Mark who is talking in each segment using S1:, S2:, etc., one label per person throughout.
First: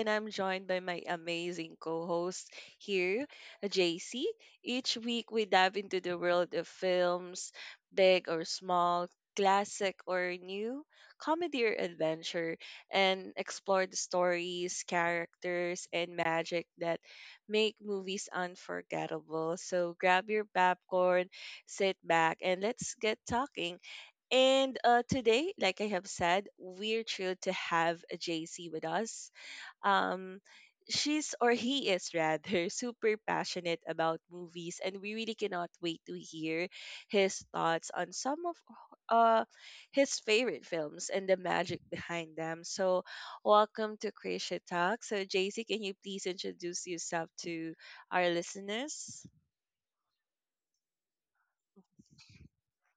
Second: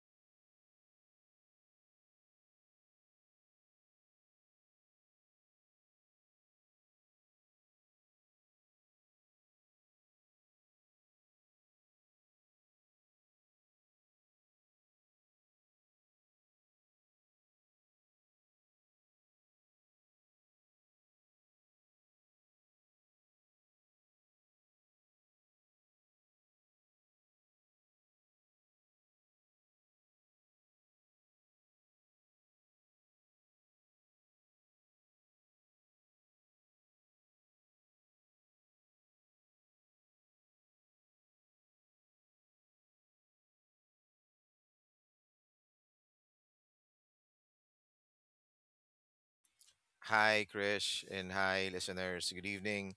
S1: and I'm joined by my amazing co host here, JC. Each week, we dive into the world of films, big or small, classic or new, comedy or adventure, and explore the stories, characters, and magic that make movies unforgettable. So grab your popcorn sit back, and let's get talking. And today, like I have said, we're thrilled to have JC with us. Um, she's or he is rather super passionate about movies, and we really cannot wait to hear his thoughts on some of uh, his favorite films and the magic behind them. So, welcome to Creation Talk. So, JC, can you please introduce yourself to our listeners?
S2: Hi, Krish, and hi, listeners. Good evening.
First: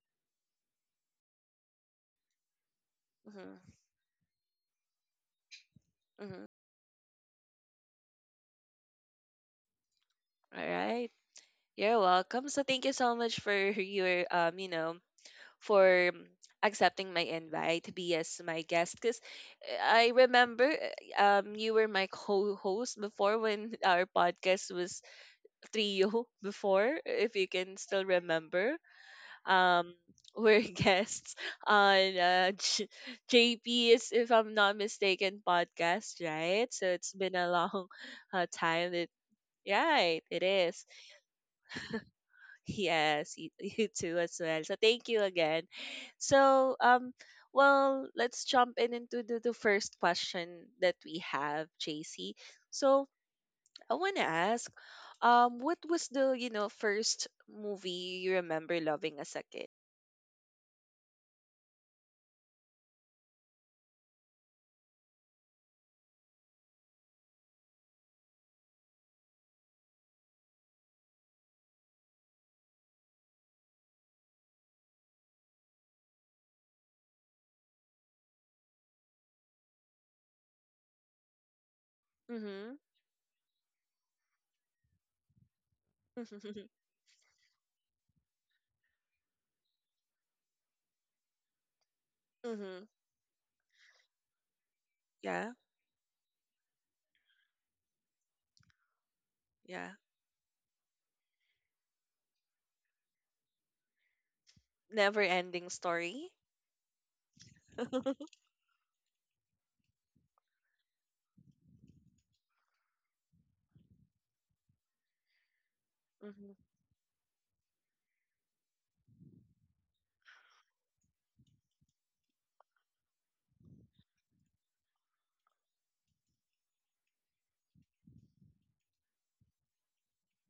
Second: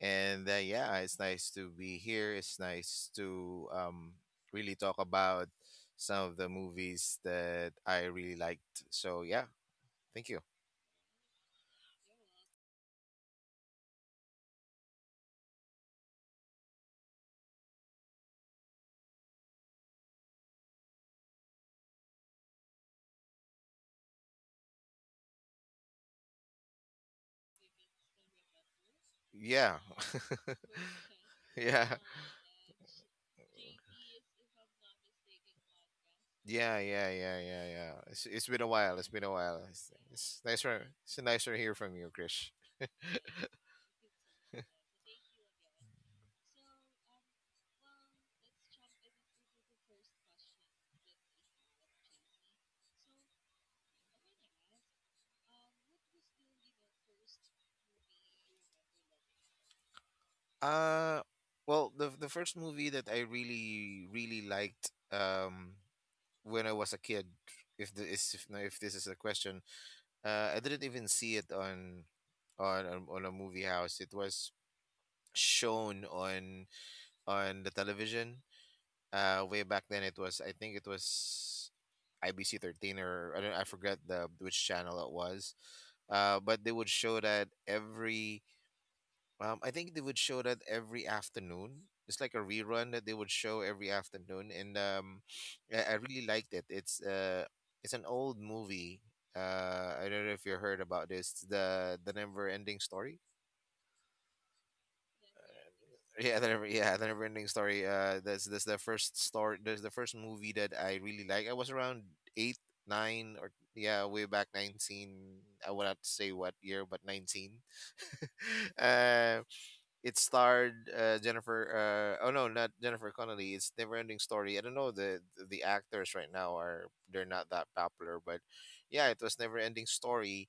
S2: And yeah, it's nice to be here. It's nice
S1: Mm-hmm.
S2: to really talk about some of
S1: Mm-hmm.
S2: the movies that I really liked. So yeah, thank you.
S1: All right. You're welcome. So thank you so much for your you know, for accepting my invite to be as my guest. Cause I remember you were my co-host before when our podcast was trio before, if you can still remember.
S2: Yeah,
S1: Um, we're guests
S2: yeah,
S1: on JP's, if I'm not mistaken, podcast, right?
S2: yeah,
S1: So
S2: yeah,
S1: it's been
S2: yeah,
S1: a
S2: yeah,
S1: long
S2: yeah. It's, it's been a
S1: time
S2: while.
S1: that.
S2: It's been a while. It's,
S1: Right,
S2: it's
S1: it is.
S2: nicer. It's nicer to hear from you, Krish.
S1: Yes, you, you too as well. So thank you again. So well, let's jump in into the first question that we have, JC. So I want to ask what was first movie you remember loving as a kid?
S2: Uh, well, the first movie that I really really liked when I was a kid. If the is if, No, if this is a question, I didn't even see it on a movie house. It was shown on the television. Way back then, it was I think it was IBC
S1: Mhm.
S2: 13, or I don't I forget the which channel it was. But they would show that every I think they would show that every afternoon. It's like a
S1: Mhm.
S2: rerun that they would show every afternoon, and
S1: Yeah.
S2: I really liked it. It's an old movie.
S1: Yeah.
S2: I don't know if you heard about this. It's The Never Ending Story.
S1: Never Ending Story.
S2: Yeah, the Never Ending Story. That's the first story. That's the first movie that I really like. I was around eight, nine, or yeah, way back 19. I would not say what
S1: Mhm.
S2: year, but 19. uh, It starred Jennifer. Oh, no, not Jennifer Connelly. It's Neverending Story. I don't know, the actors right now are they're not that popular, but yeah, it was Neverending Story,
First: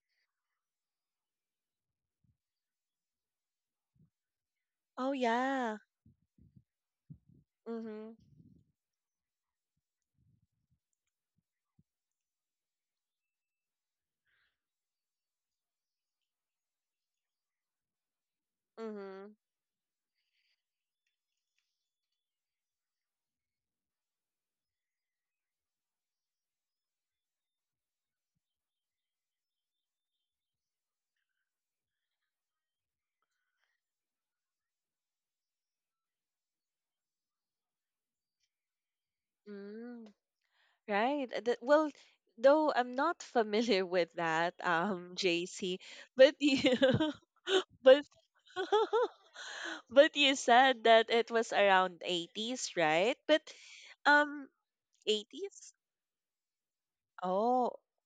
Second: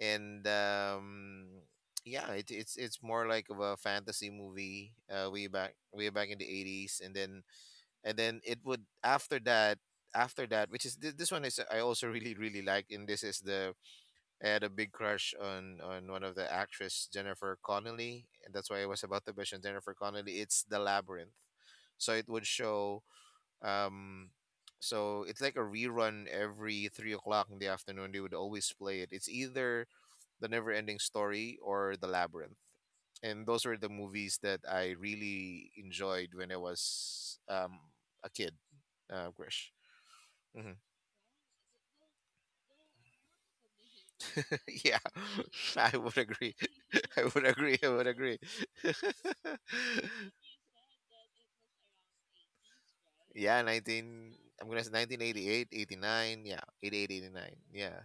S2: and yeah, it's more like of a fantasy movie.
S1: Oh
S2: Way back
S1: yeah.
S2: way back in the 80s. And then
S1: Mhm.
S2: and then it would, after that, this one is I also really really like. And this is the I had a big crush on one of the actress Jennifer Connelly, and that's why I was about to
S1: Mhm.
S2: mention Jennifer Connelly. It's the Labyrinth, so it would show. Um, so it's like a rerun every 3 o'clock in the afternoon. They would always play it. It's either the Never Ending Story or the Labyrinth, and those were the movies that I really enjoyed when I was a kid. Grish.
S1: Mm.
S2: Mm-hmm.
S1: Right. Well, though I'm not familiar with that,
S2: Yeah,
S1: JC,
S2: I would
S1: but
S2: agree.
S1: you,
S2: I would agree. I
S1: but
S2: would agree.
S1: but you said that it was around 80s, right? But
S2: yeah, 19,
S1: um
S2: I'm going to say 1988,
S1: 80s?
S2: 89. Yeah, 88, 89.
S1: Oh,
S2: Yeah.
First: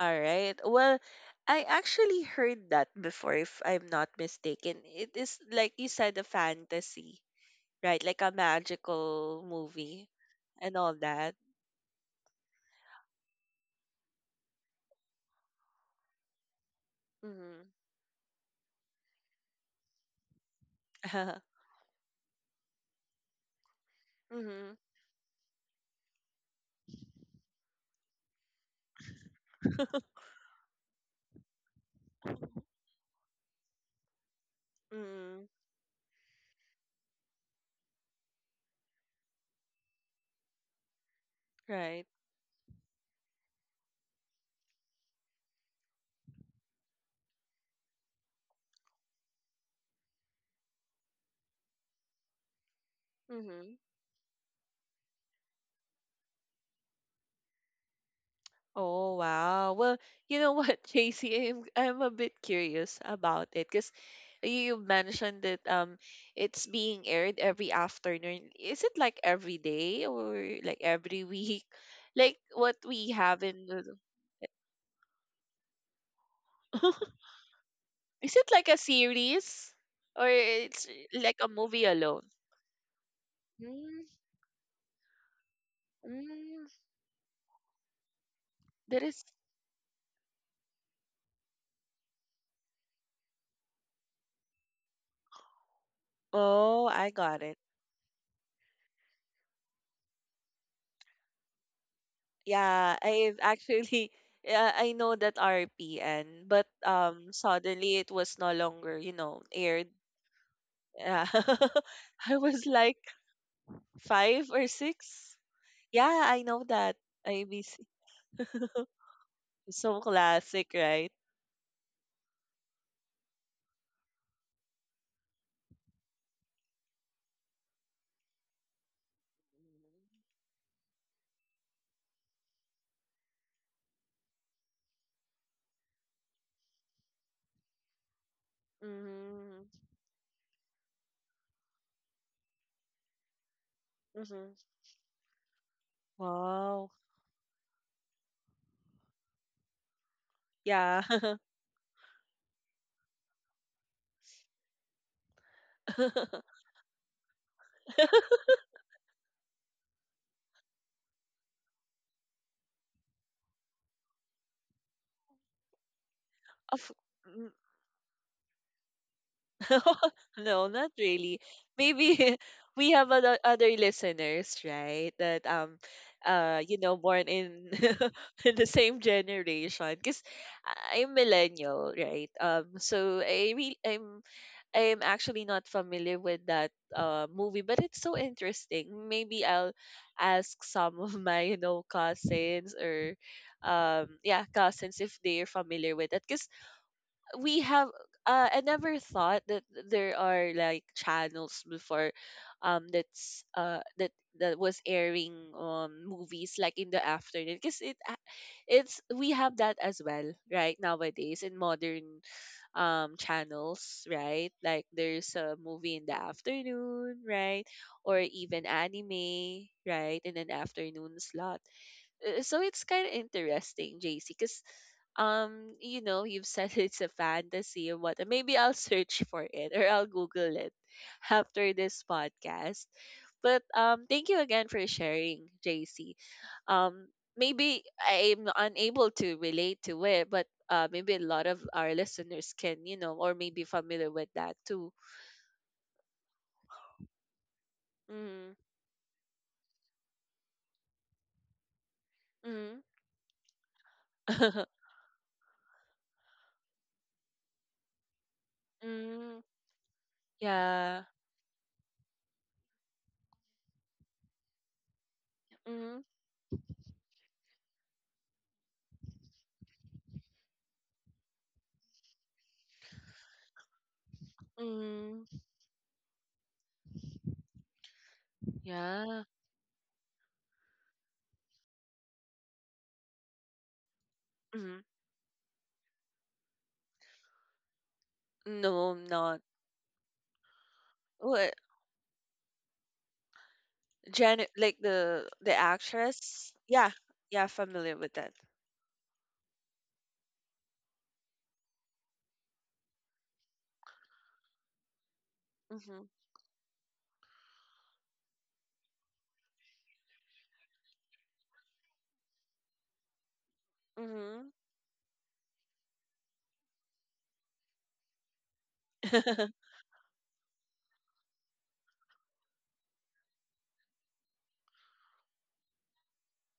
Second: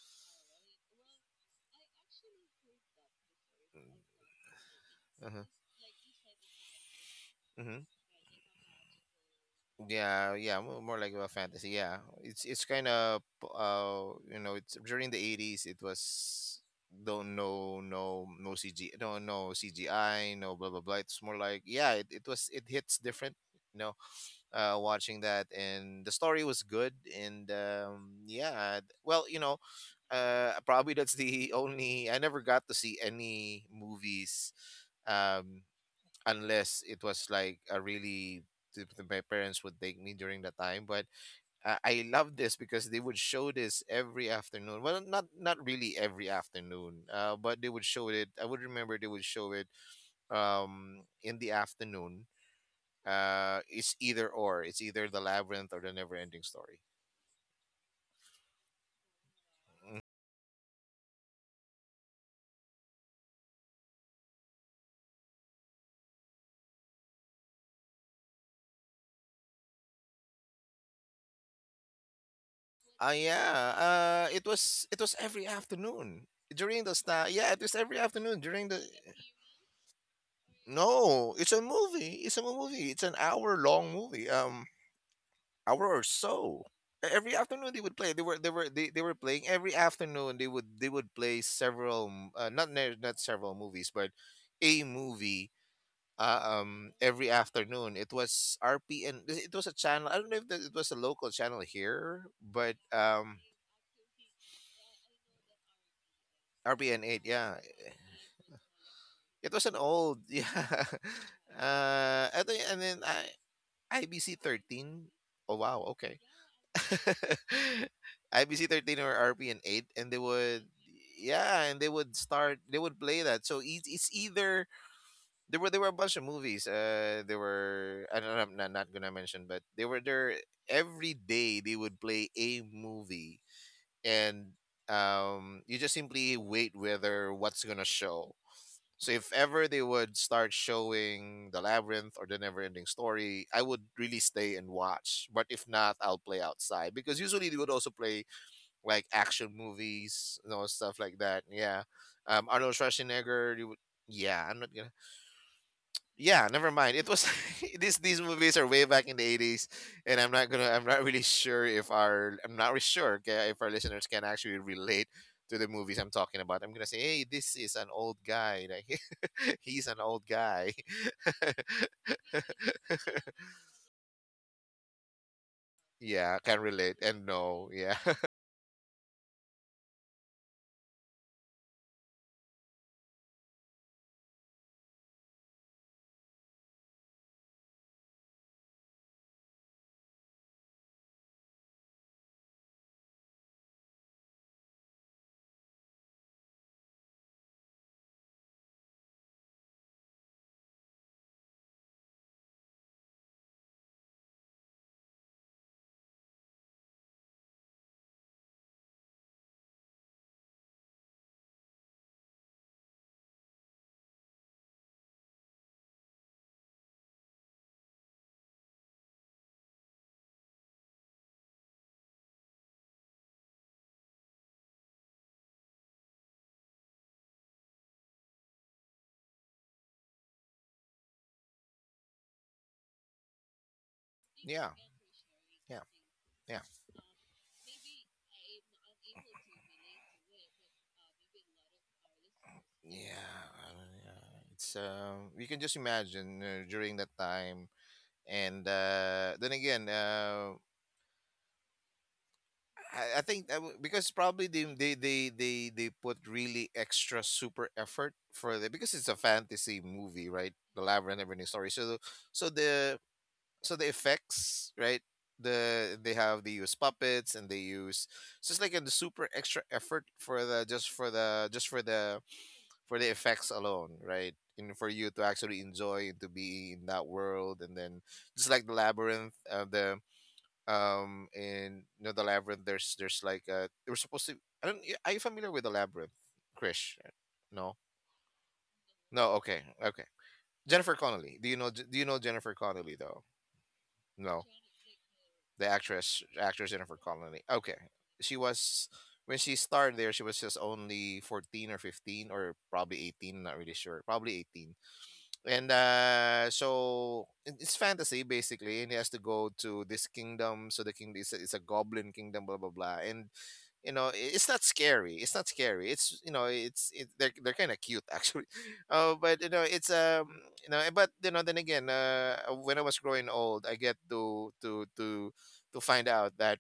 S1: all right. Well, I actually heard that before if I'm
S2: Mm.
S1: not mistaken. It is
S2: Uh-huh.
S1: like you said a fantasy,
S2: Hmm.
S1: right? Like a magical movie
S2: Yeah, yeah,
S1: and all
S2: more like a
S1: that.
S2: fantasy. Yeah, it's kind of you know, it's during the 80s. It was, don't,
S1: Mhm.
S2: no, no, no CG, no, no CGI, no, blah blah blah. It's more like, yeah, it hits different. You know,
S1: Mhm.
S2: watching that, and the story was good, and yeah, well, you know, probably that's the only, I never got to see any movies.
S1: Mm,
S2: Um, Unless it was like a really, my parents would take me during the time. But I
S1: right.
S2: love this because they would show this every afternoon. Well, not really every afternoon, but they would show it. I would remember, they would show it in the afternoon.
S1: Mm-hmm.
S2: It's either the Labyrinth or the Never Ending Story.
S1: Oh, wow. Well,
S2: Mm.
S1: you know what, JC, I'm a bit curious about it because you mentioned that it's being aired every afternoon. Is it like every day or like every week? Like what we have in the.
S2: Yeah, it was every
S1: Is
S2: afternoon
S1: it
S2: during
S1: like a
S2: the.
S1: series or it's
S2: No,
S1: like a
S2: it's a
S1: movie
S2: movie.
S1: alone?
S2: It's a movie. It's an hour long
S1: Mm,
S2: movie. Hour or so.
S1: mm,
S2: Every afternoon they would play. They
S1: that
S2: were
S1: is.
S2: playing every afternoon. They would play several not not several movies, but a movie.
S1: Oh, I
S2: Every
S1: got it.
S2: afternoon, it was RPN. It was a channel. I don't know if it was a local channel here, but
S1: Yeah, I've actually yeah, I know that RPN, but
S2: RPN 8. Yeah,
S1: suddenly it was no longer, you know,
S2: it was an
S1: aired.
S2: old. Yeah,
S1: Yeah. I
S2: I think.
S1: was
S2: And
S1: like
S2: then I IBC
S1: five or
S2: 13.
S1: six.
S2: Oh wow,
S1: Yeah,
S2: okay.
S1: I know that. ABC.
S2: IBC 13 or RP and 8,
S1: So
S2: and they would,
S1: classic, right?
S2: yeah and they would start. They would play that. So, it's either there were a bunch of movies. There were I don't know, I'm not gonna mention, but they were there. Every day, they would play a movie, and you just simply wait whether what's gonna show. So if ever they
S1: Mm-hmm.
S2: would start showing The Labyrinth or The Neverending Story, I would really
S1: Mm-hmm. Mm-hmm.
S2: stay and watch. But if not, I'll play
S1: Wow.
S2: outside because usually they would also play like action movies, you know, stuff
S1: Yeah.
S2: like that. Yeah, Arnold Schwarzenegger. You would, yeah, I'm not gonna yeah, never mind. It was, these movies are way back in the 80s. And I'm not really sure, okay, if our listeners can actually relate to the movies I'm talking about. I'm gonna
S1: of
S2: say, hey, this is an old guy, like, he's an old
S1: No,
S2: guy.
S1: not really. Maybe we have other listeners, right? That
S2: Yeah, can relate. And
S1: born in
S2: no, yeah.
S1: in the same generation. Because I'm millennial, right? So I re- I'm actually not familiar with that movie, but it's so interesting. Maybe I'll ask some of my cousins or yeah cousins if they're familiar with it. 'Cause we have I never thought that there are like channels before um that's uh that that was airing movies like in the afternoon because it a- it's we have that as well right nowadays in modern channels right like there's a movie in the afternoon right or even anime right in an afternoon slot so it's kind of interesting, JC, because you've said it's a fantasy or what. Maybe I'll search for it or I'll Google it after this podcast. But thank you again
S2: yeah,
S1: for sharing,
S2: yeah,
S1: JC.
S2: yeah,
S1: Um, Maybe I'm unable to relate to it, but maybe a lot of our listeners can, you know, or
S2: yeah.
S1: maybe familiar with that
S2: It's
S1: too.
S2: You can just imagine, during that time.
S1: Mm,
S2: And then again,
S1: mm,
S2: I think that because probably they, they they they they put really extra super effort, for the because it's a
S1: mm,
S2: fantasy movie, right? The
S1: yeah.
S2: Labyrinth and Everything Story. So the so the effects, right?
S1: Mm,
S2: They use puppets, and they use, so it's like a super extra effort for the just for the just for the effects alone, right? And for you to
S1: mm,
S2: actually enjoy and to be in that world. And then just like the
S1: yeah.
S2: Labyrinth, the in you know, the Labyrinth, there's like, they were supposed to, I don't are you familiar with the Labyrinth, Krish? No.
S1: No, I'm
S2: No.
S1: not.
S2: Okay, okay. Jennifer Connelly. do
S1: What
S2: you know do you know Jennifer Connelly? Though. No.
S1: Janet, like the
S2: The actress
S1: actress?
S2: actress
S1: Yeah,
S2: Jennifer Connelly.
S1: yeah,
S2: Okay.
S1: familiar with that.
S2: she was When she started there, she was just only 14 or 15, or probably 18, not really sure, probably 18. And
S1: Mm-hmm.
S2: so it's fantasy, basically, and he has to go to this kingdom, so the kingdom is a goblin kingdom, blah blah blah. And you know, it's
S1: Mm-hmm.
S2: not scary. It's not scary. It's you know it's it, they're, they're kind of cute, actually. But you know, it's you know, then again, when I was growing old, I get to find out that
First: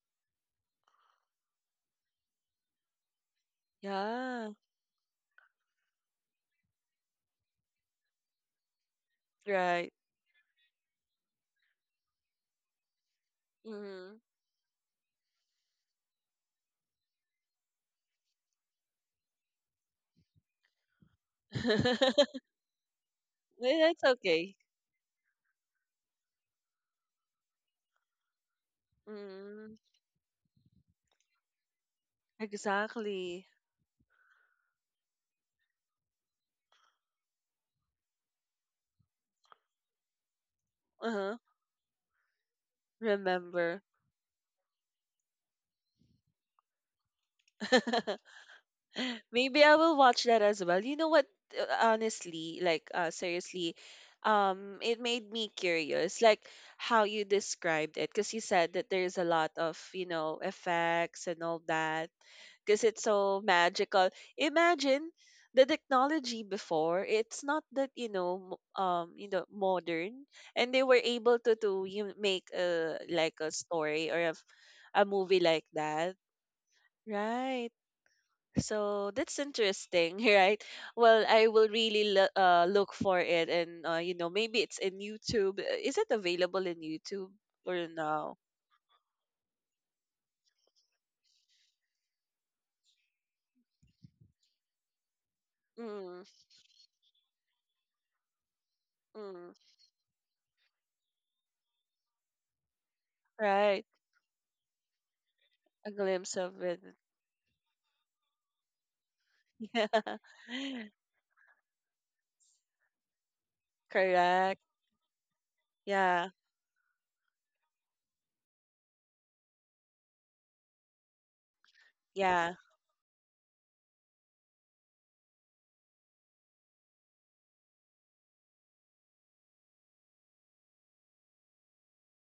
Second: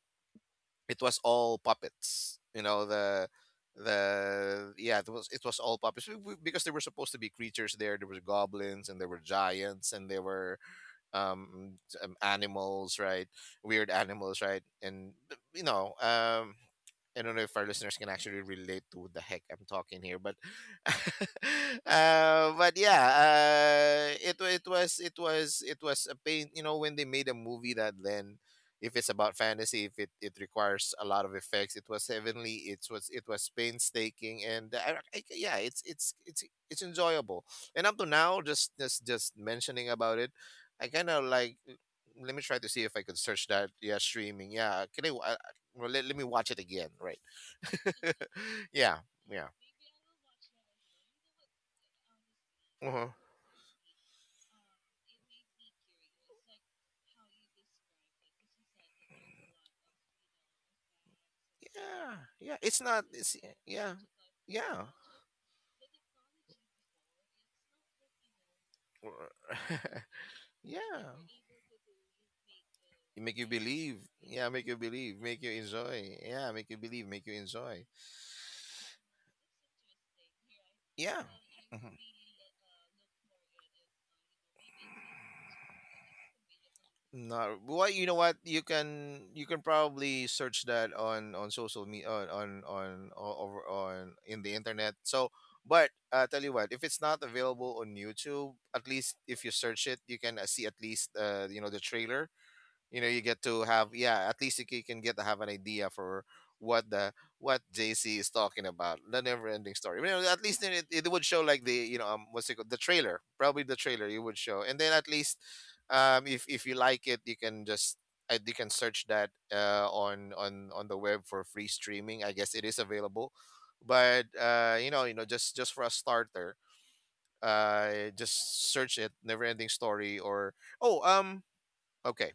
S2: it was all puppets. You know,
S1: Yeah,
S2: the yeah it was all puppets. Because there were supposed to be creatures. There were goblins, and there were, giants
S1: right.
S2: and there were um, animals, right? Weird
S1: Mm-hmm.
S2: animals, right? And you know, I don't know if our listeners can actually relate to what the heck I'm talking here, but but yeah,
S1: That's
S2: it wa-
S1: okay.
S2: it was it was it was a pain. You know, when they made a movie that, then, if it's about
S1: Mm,
S2: fantasy, if it requires a lot of effects, it was heavenly, it
S1: exactly.
S2: was painstaking. And yeah, it's enjoyable. And up to now, just mentioning about it, I kind of
S1: Uh-huh.
S2: like, let me try to see if I could search that.
S1: Remember.
S2: Yeah, streaming. Yeah, can I, well, let me watch it again, right? Yeah, yeah.
S1: Maybe I will watch that as well. You know what? Honestly, like
S2: Uh-huh.
S1: seriously, it made me curious, like how you described it, because you said that there's a lot of effects and all that,
S2: Yeah, yeah, it's
S1: because it's
S2: not it's
S1: so
S2: yeah,
S1: magical.
S2: yeah.
S1: Imagine the technology before. It's not that modern, and they were
S2: Yeah.
S1: able to you make a
S2: It
S1: like
S2: make you
S1: a
S2: believe.
S1: story or
S2: Yeah, make you
S1: a
S2: believe.
S1: movie
S2: Make you
S1: like that,
S2: enjoy. Yeah, make you believe. Make you
S1: right?
S2: enjoy.
S1: So that's interesting, right? Well,
S2: Yeah.
S1: I will
S2: Mhm.
S1: really look for it, and maybe it's in YouTube. Is it available in YouTube
S2: No,
S1: or
S2: well, you know
S1: no?
S2: what? You can probably search that on social media, on over on in the internet. So, but
S1: Mm,
S2: tell you what, if it's not available on YouTube, at least if
S1: mm,
S2: you search it, you can, see at least, you know, the trailer. You know, you get to
S1: right,
S2: have, yeah, at least you can get to have an idea
S1: a
S2: for
S1: glimpse of it.
S2: what the what JC is talking about, the Never Ending
S1: Yeah,
S2: Story. You know, at least then, it would show, like, the you know, what's it called, the trailer, probably the trailer, you would
S1: correct.
S2: show. And then at least,
S1: Yeah,
S2: if you like it, you can just, you can search that, on the web for free streaming. I
S1: yeah,
S2: guess it is available. But you know, just for a starter, just search it, Never Ending Story, or, oh, okay.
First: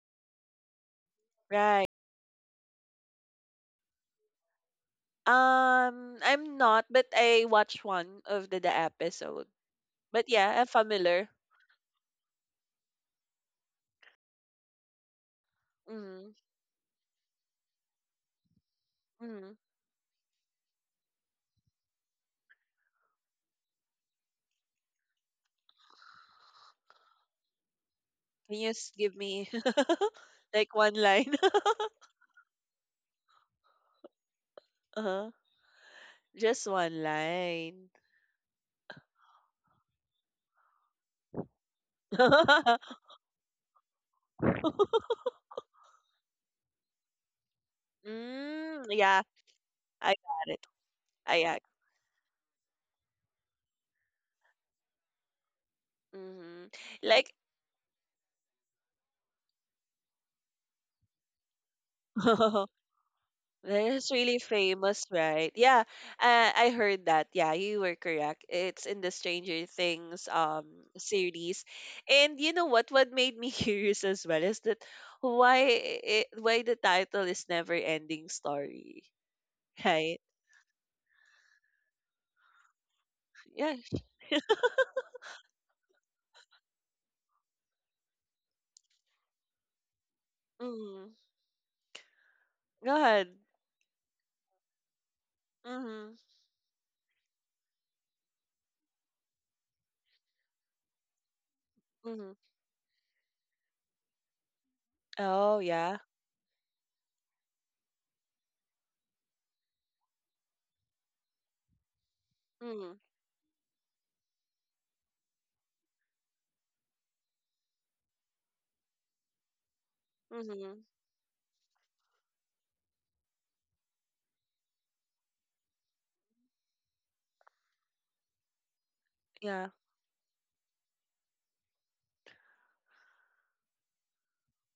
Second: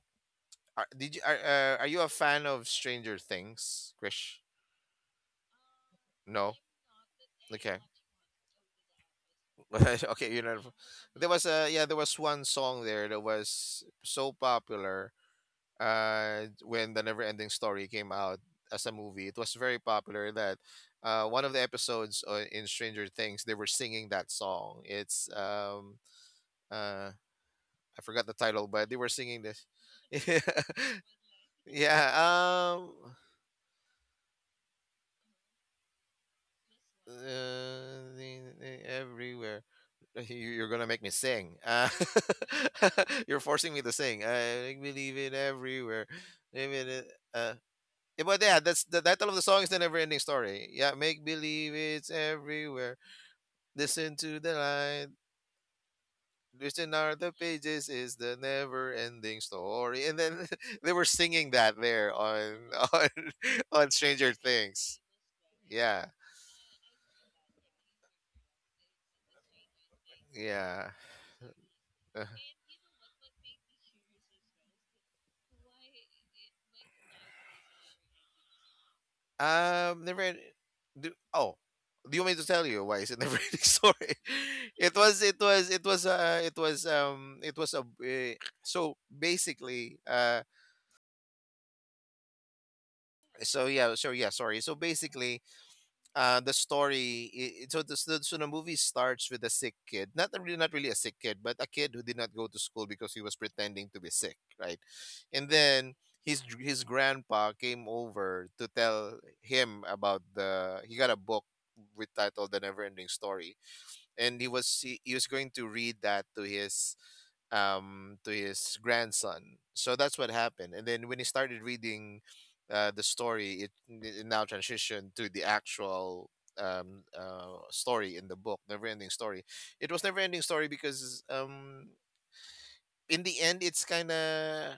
S1: right.
S2: Are you a fan of Stranger Things, Krish? No.
S1: I'm not, but I
S2: Okay.
S1: watched one of the episode. But
S2: Okay, you know,
S1: yeah, I'm familiar.
S2: there was one song there that was so popular.
S1: Mm,
S2: When the Never Ending Story came out as a movie, it was
S1: mm.
S2: very popular. That One of the episodes, in Stranger Things, they were singing that song. It's uh, I forgot the
S1: Can
S2: title,
S1: you
S2: but they were
S1: give
S2: singing
S1: me
S2: this.
S1: like one line?
S2: yeah, um,
S1: Uh-huh. Just one line.
S2: Everywhere. You're gonna make me sing. You're forcing me to sing. I make me leave it everywhere. Leave it. Yeah, that's
S1: Mm,
S2: the
S1: yeah,
S2: title of the song is the
S1: I
S2: never-ending
S1: got
S2: story.
S1: it.
S2: Yeah, make
S1: I got
S2: believe it's everywhere. Listen to the light.
S1: hmm
S2: Listen are the
S1: Like,
S2: pages is the never-ending story. And then they were singing that there on on
S1: that
S2: on
S1: is
S2: Stranger
S1: really
S2: Things.
S1: famous, right? Yeah,
S2: Yeah,
S1: I heard that. Yeah, you were correct. It's in the Stranger Things
S2: yeah.
S1: series. And you know what? What made me curious as well is that why the title is Never Ending Story,
S2: Never.
S1: right?
S2: End, do, oh, Do you want me to tell you why is it never ending
S1: Yeah.
S2: story? It was. It was. It was. It was. It was a. So basically.
S1: Mm, go ahead.
S2: So yeah. So yeah. Sorry. So basically,
S1: Mm-hmm.
S2: the story I- so the so so the movie starts with a sick kid, not a really not really a sick kid, but a kid who did not
S1: Mm-hmm.
S2: go to school because he was pretending to be sick, right? And
S1: Oh,
S2: then
S1: yeah.
S2: his grandpa came over to tell him about the he got a book with title the never
S1: Mm-hmm.
S2: ending story, and he was going to read that to his grandson. So that's what happened.
S1: Mhm.
S2: And then when he started reading the story, it now transitioned to the actual story in the book never ending story.
S1: Yeah.
S2: It was never ending story because in the end it's kind of...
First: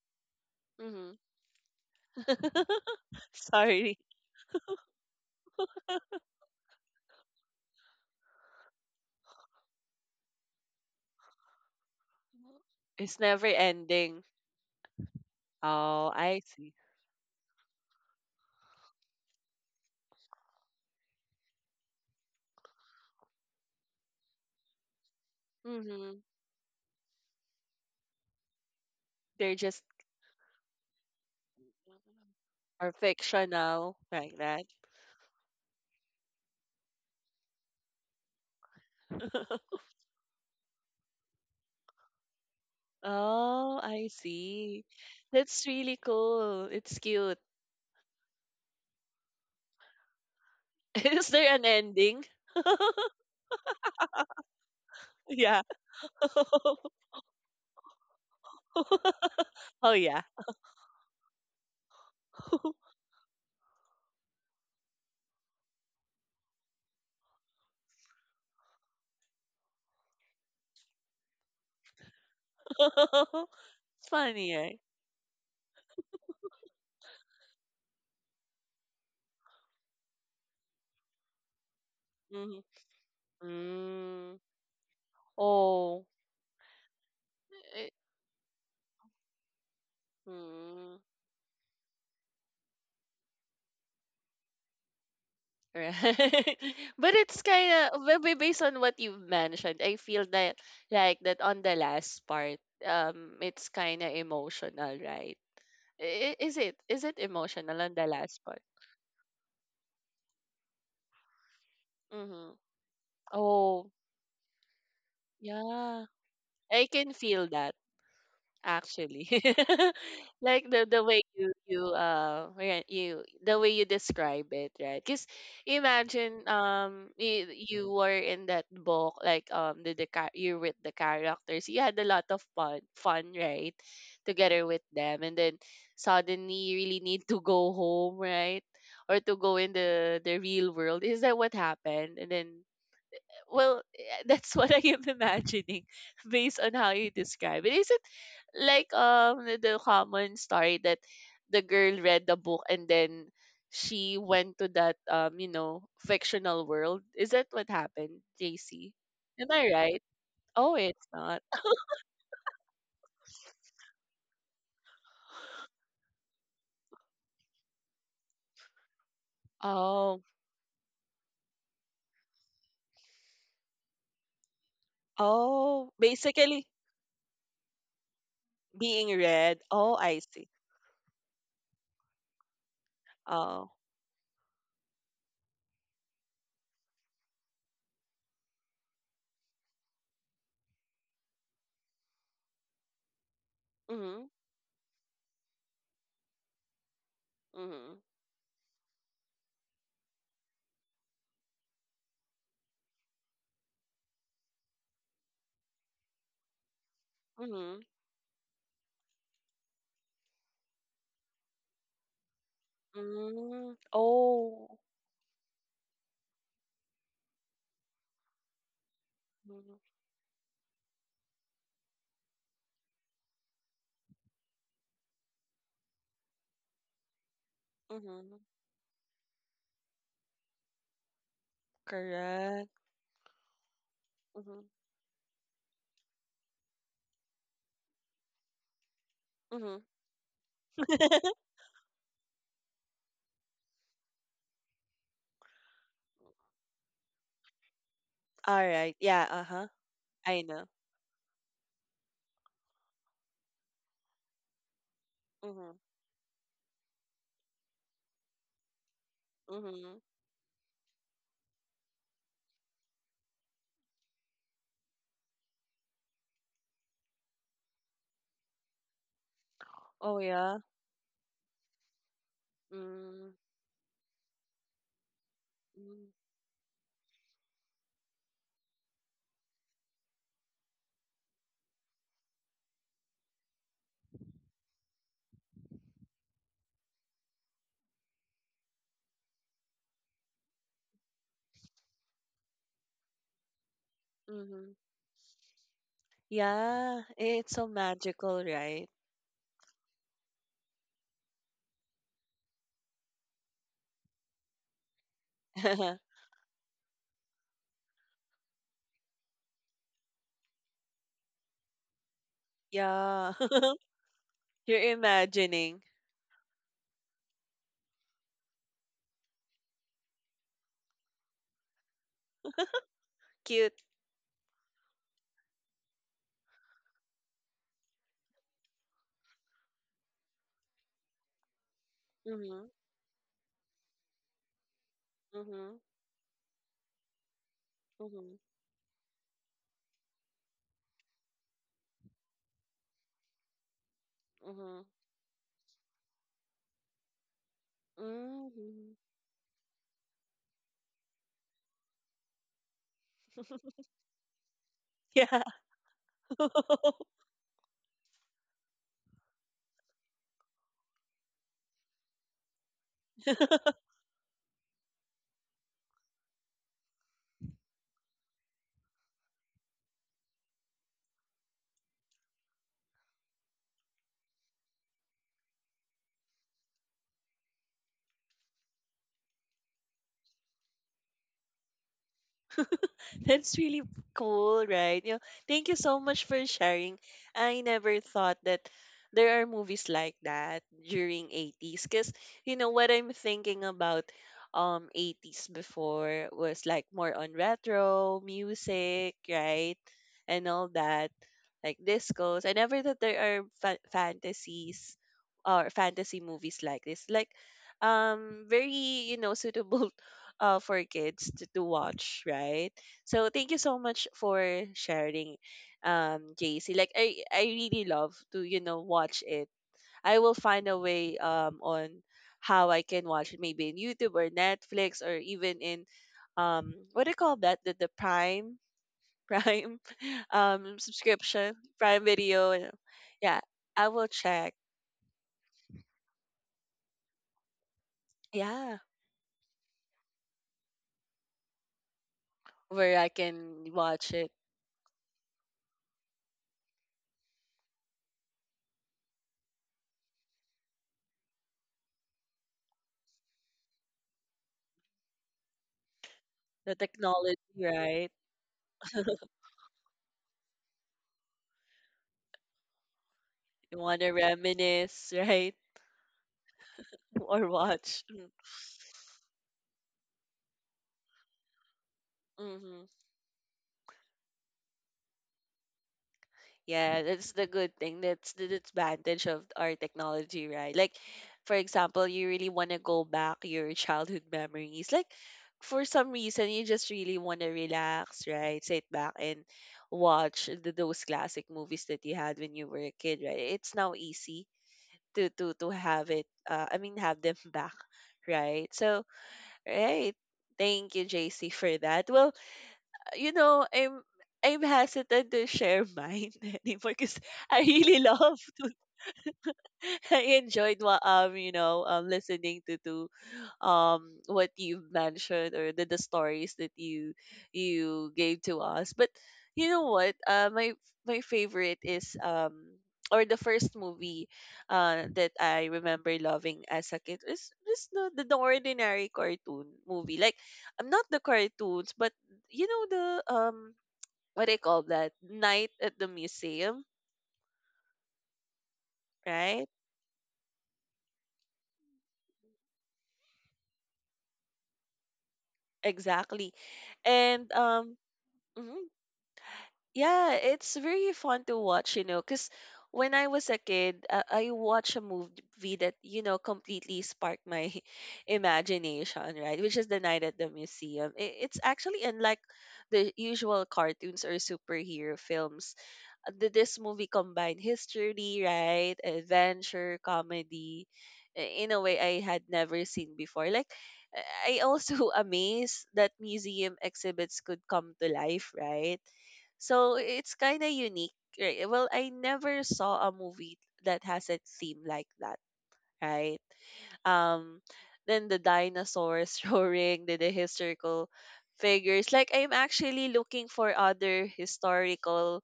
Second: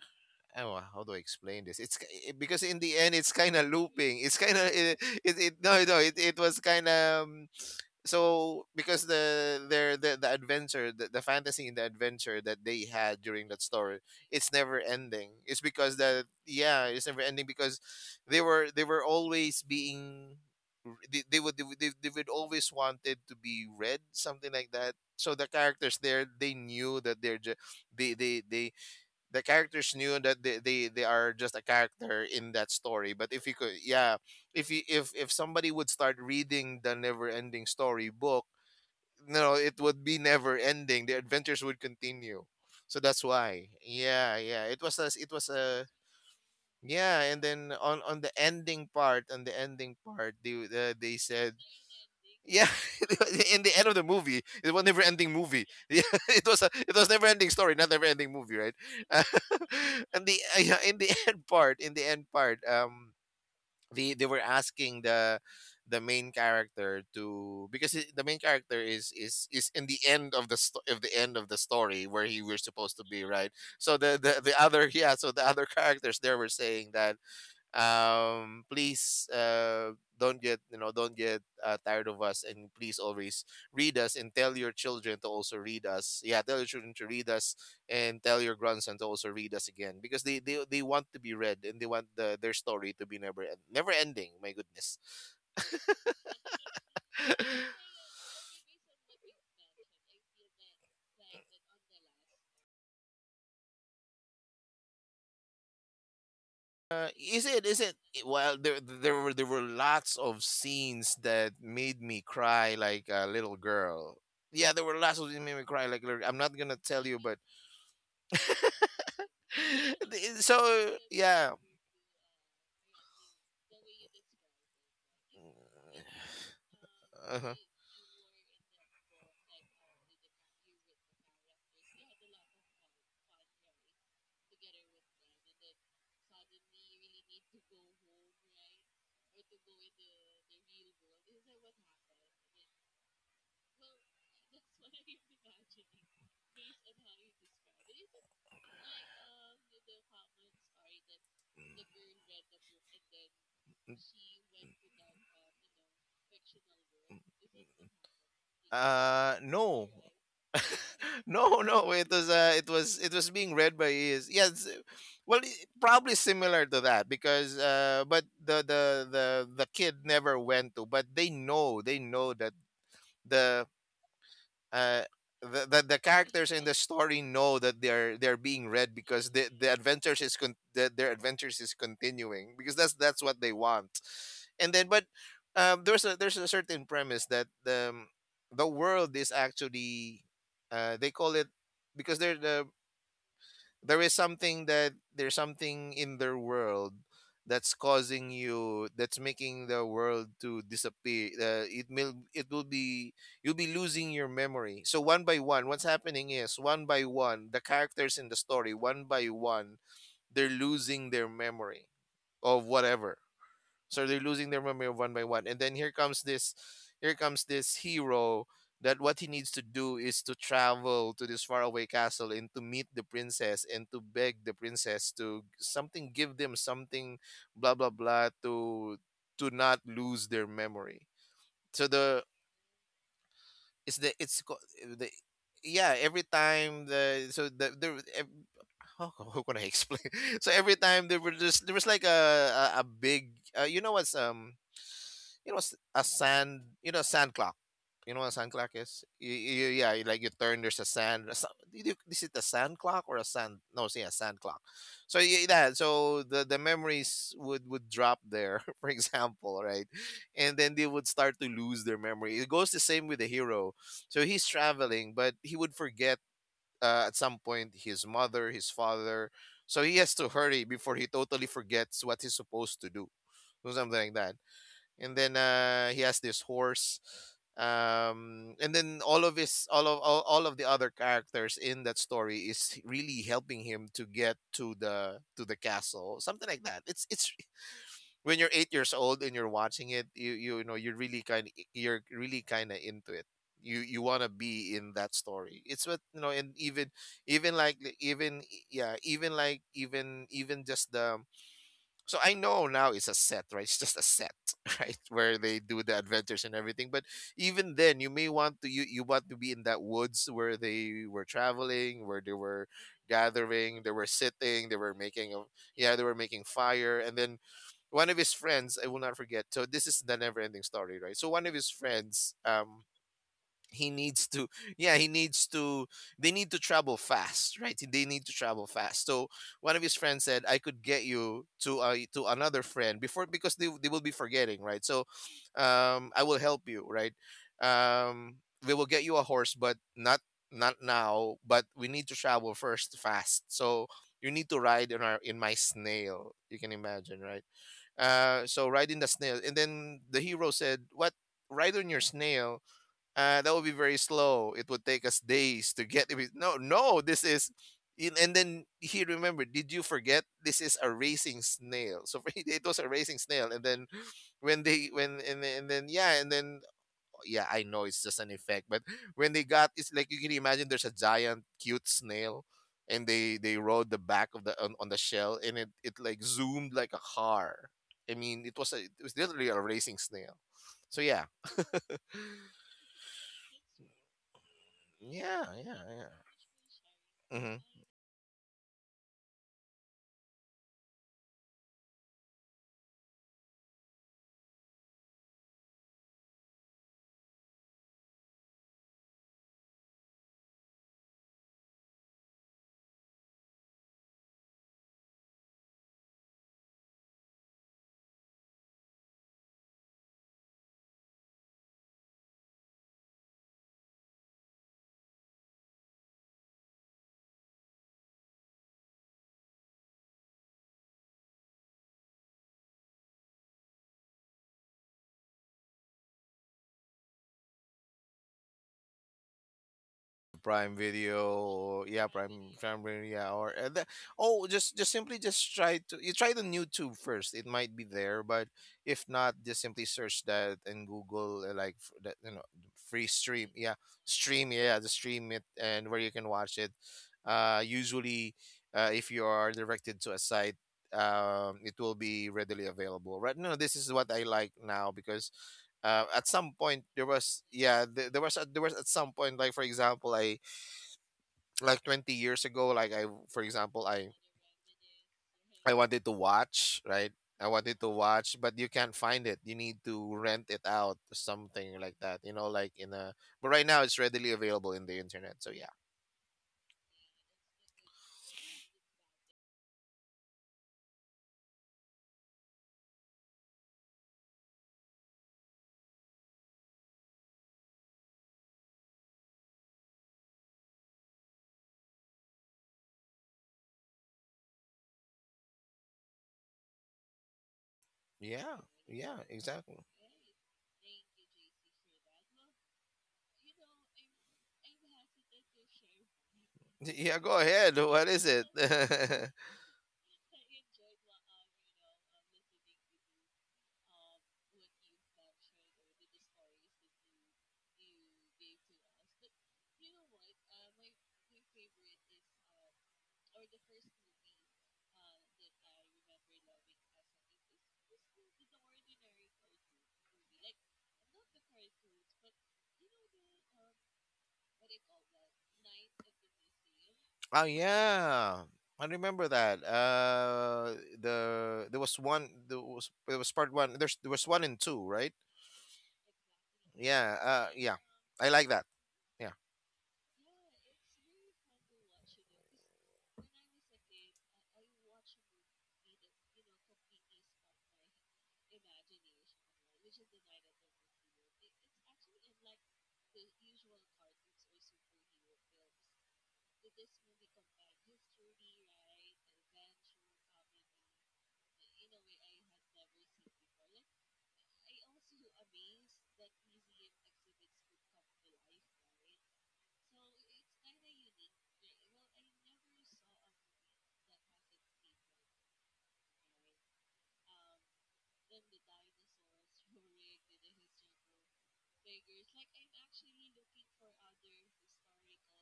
S2: Oh, how do
S1: Mhm.
S2: I explain this? Because in the end it's kind of
S1: Sorry.
S2: looping. It's kind of it, it, it. No, no. It was kind of, so because the adventure, the fantasy and the adventure that they
S1: It's
S2: had
S1: never
S2: during that story,
S1: ending.
S2: it's never ending. It's because
S1: Oh,
S2: that,
S1: I see.
S2: yeah, it's never ending, because they were always being, they would- they would always wanted to be read something like that. So the characters
S1: Mhm.
S2: there, they knew that they they they the
S1: They're just
S2: characters knew that they are just a character in that
S1: are
S2: story, but if you could,
S1: fictional
S2: yeah,
S1: like that.
S2: if somebody would start reading the never ending story book, no, it would be never ending. The adventures would continue. So that's why,
S1: Oh, I
S2: yeah, yeah,
S1: see.
S2: it was
S1: That's
S2: a...
S1: really cool. It's
S2: Yeah,
S1: cute.
S2: and then on the ending part, on the ending part they
S1: Is
S2: said,
S1: there an ending?
S2: yeah, in the end of the movie, it was never ending
S1: Yeah.
S2: movie. Yeah, it was never ending story, not never ending movie, right? Uh,
S1: Oh yeah.
S2: and the yeah, in the end part, in the end part, they were asking the main character to, the main character is in the end of the end of the story, where he was supposed to be, right? So
S1: It's funny,
S2: the
S1: right?
S2: other, yeah, so the other characters there were saying that, please, don't get, don't get, tired of us,
S1: Mm-hmm.
S2: and please always read us and
S1: Mm.
S2: tell your children to also read
S1: Oh.
S2: us. Yeah, tell your children to read us
S1: Eh,
S2: and tell your grandson to also read us again, because they
S1: mm.
S2: want to be read, and they want their story to be never ending. My goodness.
S1: Right. But it's kind of based on what you've mentioned, I feel that like that on the last part, it's kind of emotional, right? I- Is it is it emotional on the last
S2: Well,
S1: part?
S2: there were lots of scenes that made me
S1: Mm-hmm.
S2: cry like a little
S1: Oh,
S2: girl. Yeah, there were lots of scenes that made me cry like
S1: yeah.
S2: a little- I'm not gonna
S1: I
S2: tell
S1: can
S2: you, but
S1: feel that, actually. Like the
S2: so
S1: the way you
S2: yeah.
S1: you uh yeah, you the way you describe it, right? Because imagine you,
S2: Uh-huh.
S1: you were in that book like you with the characters you had a lot of fun right together with them and then suddenly you really need to go home right or to go in the real world is that what happened and then well, that's what I am imagining based on how you describe it. Is it like the common story that the girl read the book and then she went to that fictional world? Is that what happened, JC?
S2: Uh,
S1: Am I
S2: no.
S1: right? Oh, it's not.
S2: No, no. It was, it was being read by ears. Yes. Well, probably similar to that, because but the the kid
S1: Oh,
S2: never went to, but they know that the uh,
S1: oh,
S2: the characters in
S1: basically
S2: the story know that they're being read,
S1: being
S2: because
S1: read.
S2: the
S1: Oh, I
S2: adventures
S1: see.
S2: their adventures is continuing, because that's what they
S1: Oh,
S2: want. And then, but there's a, there's a certain premise that the world is actually, they call it, because they're the, there is
S1: mhm.
S2: something, that there's something in their world that's
S1: Mhm.
S2: causing you, that's making the world to disappear. It will, it will be, you'll be losing your memory. So one by one, what's happening is, one by one the
S1: Mhm.
S2: characters in the story, one by one, they're losing their memory of whatever.
S1: Mm-hmm.
S2: So they're losing their
S1: Oh,
S2: memory one by one. And then here comes this, here comes this hero, that what he needs to
S1: mm-hmm.
S2: do is to travel to this faraway castle and to meet the princess and to beg the princess to something, give them something, blah blah blah,
S1: Mm-hmm.
S2: to not lose their memory. So
S1: Correct.
S2: the it's co-
S1: Mhm.
S2: the yeah, every time the so the there ev- how, how can I
S1: Mhm.
S2: explain, so every time
S1: Alright.
S2: there were just, there was like a big, uh, you know what's um you know, a sand, you know, sand clock. You know what a sand clock is,
S1: Yeah. Uh-huh.
S2: yeah, you, like you
S1: I
S2: turn,
S1: know.
S2: there's a sand, did you, is it a sand clock or a sand, no, see, a sand clock. So yeah,
S1: Mhm.
S2: that, so the memories would drop there, for example, right?
S1: Mhm.
S2: And then they would start to lose their memory. It goes the same with the hero. So he's traveling, but he would forget, at some point, his mother, his father. So he has
S1: Oh
S2: to
S1: yeah.
S2: hurry before he totally forgets what he's supposed to do,
S1: Mm.
S2: or something like that. And then he
S1: Mm.
S2: has this horse, and then all of his all of the other characters in that story is really helping him to get to the, to the castle, something like that. It's When you're 8 years old and you're watching it, you know, you're really kind, you're really kind of into it. You want to
S1: Mhm.
S2: be in that story. It's what you know. And even,
S1: Yeah. It's
S2: even
S1: so
S2: like
S1: magical,
S2: even
S1: right?
S2: yeah, even like even even just the... So I know now it's a set, right? It's just a set, right? Where they do the adventures and everything. But even then, you may want to, you want to be in that woods where they were traveling, where they were
S1: Yeah.
S2: gathering, they were sitting, they
S1: You're
S2: were making a,
S1: imagining.
S2: yeah, they were making fire. And then one of his friends, I will not forget. So this is the never ending story, right? So one of his friends,
S1: Cute.
S2: he needs to, yeah, he needs to, they need to travel fast, right? They need to travel fast. So one of his friends said, I could get you to, to another
S1: Mhm.
S2: friend before, because they will be forgetting, right? So
S1: Mhm.
S2: I will help you, right?
S1: Mhm.
S2: um we will get you a horse, but not, not now, but we need to travel first fast. So you need to
S1: Mhm.
S2: ride in our in my snail, you can imagine, right? So ride
S1: Mhm.
S2: in the snail. And then the hero said, what, ride on your snail? That would be very slow. It would take us
S1: Yeah.
S2: days to get it. No, no, this is... and then he remembered, did you forget? This is a racing snail. So it was a racing snail. And then when they, when, and then, yeah, and then, oh, yeah, I know it's just an effect. But when they got, it's like you can imagine, there's a giant, cute snail. And they rode the back of the, on the shell. And it like zoomed like a car. I mean, it was literally a racing snail. So yeah.
S1: That's really cool, right? You know,
S2: Yeah,
S1: thank you
S2: yeah,
S1: so
S2: yeah.
S1: much for sharing.
S2: Mm-hmm.
S1: I never thought that there are movies like that during 80s because you know what I'm thinking about 80s before was like more on retro music, right? And all that like discos. I never thought there are fantasies or fantasy movies like this. Like very, suitable for kids to watch, right? So thank you so much for sharing, JC. Like I really love to watch it. I will find a way on how I can watch it, maybe in YouTube or Netflix or even in what do you call that the Prime Prime
S2: Prime
S1: subscription
S2: Video,
S1: Prime
S2: yeah,
S1: Video.
S2: Prime Video, yeah,
S1: Yeah, I will
S2: oh,
S1: check.
S2: just simply just try to, you try the YouTube first. It might be there, but
S1: Yeah,
S2: if not, just simply search that in Google, that, you know,
S1: where I
S2: free
S1: can watch it.
S2: stream, yeah, the stream it and where you can watch it. Usually, if you are directed to a site, it will be readily available. Right now, this is what I like now because at some
S1: The
S2: point there
S1: technology,
S2: was, yeah,
S1: right?
S2: there was there was at some point, like, for example, I, 20 years ago, like, I for
S1: You
S2: example
S1: want to
S2: i
S1: reminisce, right?
S2: i wanted to watch, right,
S1: Or
S2: I wanted to
S1: watch.
S2: watch but you can't find it, you need to rent it out, something like that, you know, like
S1: Mm-hmm.
S2: in a but right now it's readily available in the internet, so yeah,
S1: Yeah, that's the good thing. That's the advantage of our technology, right? Like, for example, you really want to go back your childhood memories. Like, for some reason, you just really want to relax, right? Sit back and watch those classic movies that you had when you were a kid, right? It's now easy to have it. I mean, have them back,
S2: yeah,
S1: right? So,
S2: yeah, exactly.
S1: right. Thank you, JC, for that. Well, you know, I'm hesitant to share mine anymore because
S2: Yeah, go
S1: I
S2: ahead,
S1: really
S2: what is
S1: love,
S2: it?
S1: I enjoyed what listening to what you mentioned or the stories that you gave to us. But you know what? My favorite is or the first movie that I remember loving as a kid is just the ordinary cartoon movie. Like I'm not the cartoons, but you know the um what do you call that? Night at the Museum,
S2: Oh yeah, I remember that.
S1: right?
S2: There was one. There was part one. There was one and two, right?
S1: Exactly.
S2: Yeah.
S1: and
S2: Yeah.
S1: um
S2: I like that.
S1: mhm,
S2: Yeah.
S1: yeah, it's very fun to watch, you know, because when I was a kid, I watched a movie that, you know, completely sparked my imagination, right? Which is the Night at the Museum. It's actually unlike the usual cartoons or superhero films. This movie combined history, right, adventure, comedy, in a way I had never seen before. Like, I also amazed that museum exhibits could come to life, right? So it's kind of unique, right? Well, I never saw a movie that has a theme like that, right? Um, then the dinosaurs roaring, the historical figures. Like I'm actually looking for other historical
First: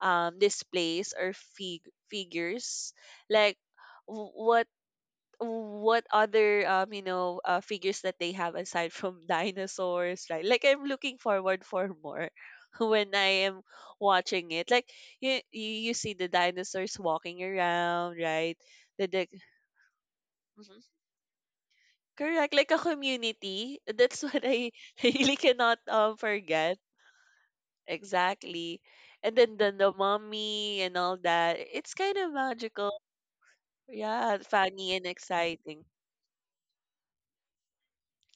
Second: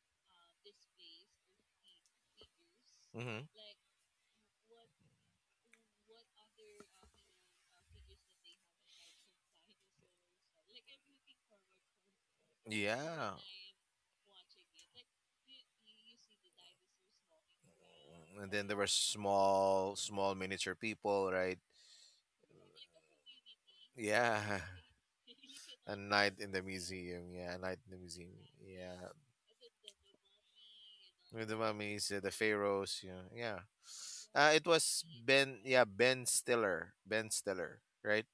S1: displays or figures, like w- what what other figures that they have aside from dinosaurs, right? Like I'm looking forward for more when
S2: Yeah.
S1: I am watching it. Like you see the dinosaurs walking around,
S2: And
S1: right?
S2: then there were
S1: The
S2: small, small miniature
S1: Mhm.
S2: people, right?
S1: Correct, like a community. That's
S2: Yeah.
S1: what I really cannot
S2: A night in the
S1: forget.
S2: museum. Yeah, a night in the museum.
S1: Exactly.
S2: Yeah.
S1: And then the mummy and all
S2: With
S1: that,
S2: the
S1: it's
S2: mummies,
S1: kind
S2: the
S1: of magical.
S2: pharaohs. Yeah. Yeah.
S1: Yeah,
S2: It
S1: funny and
S2: was Ben.
S1: exciting.
S2: Yeah, Ben Stiller. Ben Stiller, right?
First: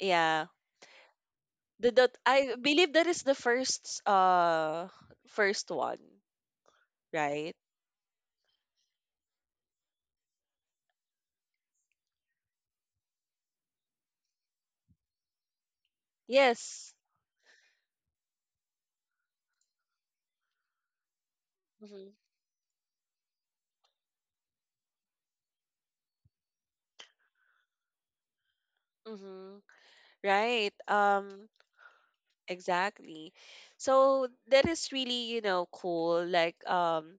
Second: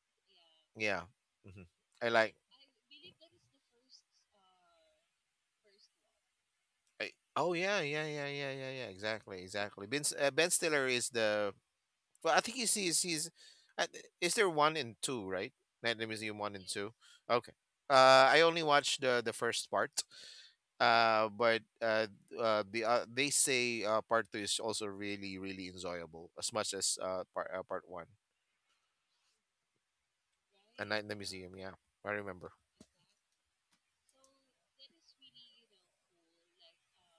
S1: Yeah.
S2: Yeah. Hmm.
S1: The,
S2: I
S1: the
S2: like.
S1: I believe that is the first first one,
S2: I, oh
S1: right?
S2: yeah, yeah, yeah, yeah, yeah, yeah. Exactly, exactly. Ben Stiller is the. Well, I think he's he's. He's uh, is there one and two, right? Night at Museum one and two.
S1: Yes.
S2: Okay. I only watched the first part. But
S1: Mm-hmm.
S2: the they say part two is also really, really enjoyable as much as part one.
S1: Mm-hmm. Right.
S2: A Night in the
S1: Um
S2: Museum. Yeah, I remember.
S1: exactly. So that is really, you know, cool. Like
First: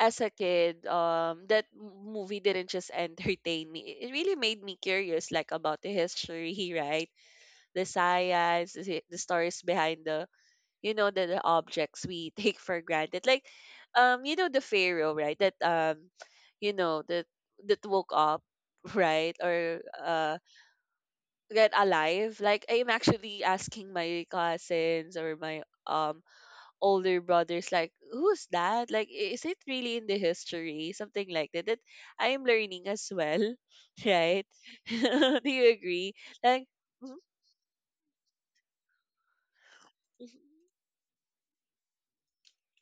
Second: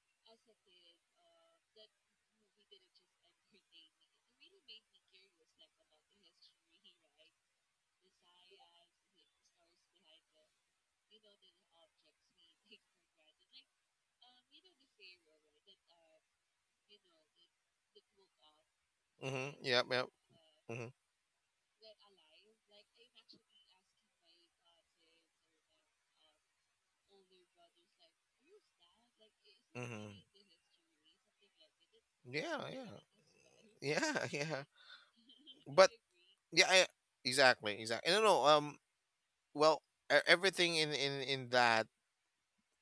S1: as a kid, that movie didn't just entertain me. It really made me curious, like about the history, right? The science, the stories behind the you know the objects we take for granted, like you know the pharaoh, right, that you know that that woke up, right?
S2: Mm-hmm.
S1: Or
S2: Yeah, yeah. Mm-hmm.
S1: get alive. Like I'm actually asking my cousins or my older brothers, like who's that? Like is it really in
S2: Hmm.
S1: the history, something like that, that I'm
S2: Yeah,
S1: learning as well,
S2: yeah, yeah,
S1: right?
S2: yeah.
S1: do you
S2: But
S1: agree? Like
S2: yeah, I,
S1: mm-hmm,
S2: exactly, exactly. No, no. Well, everything in that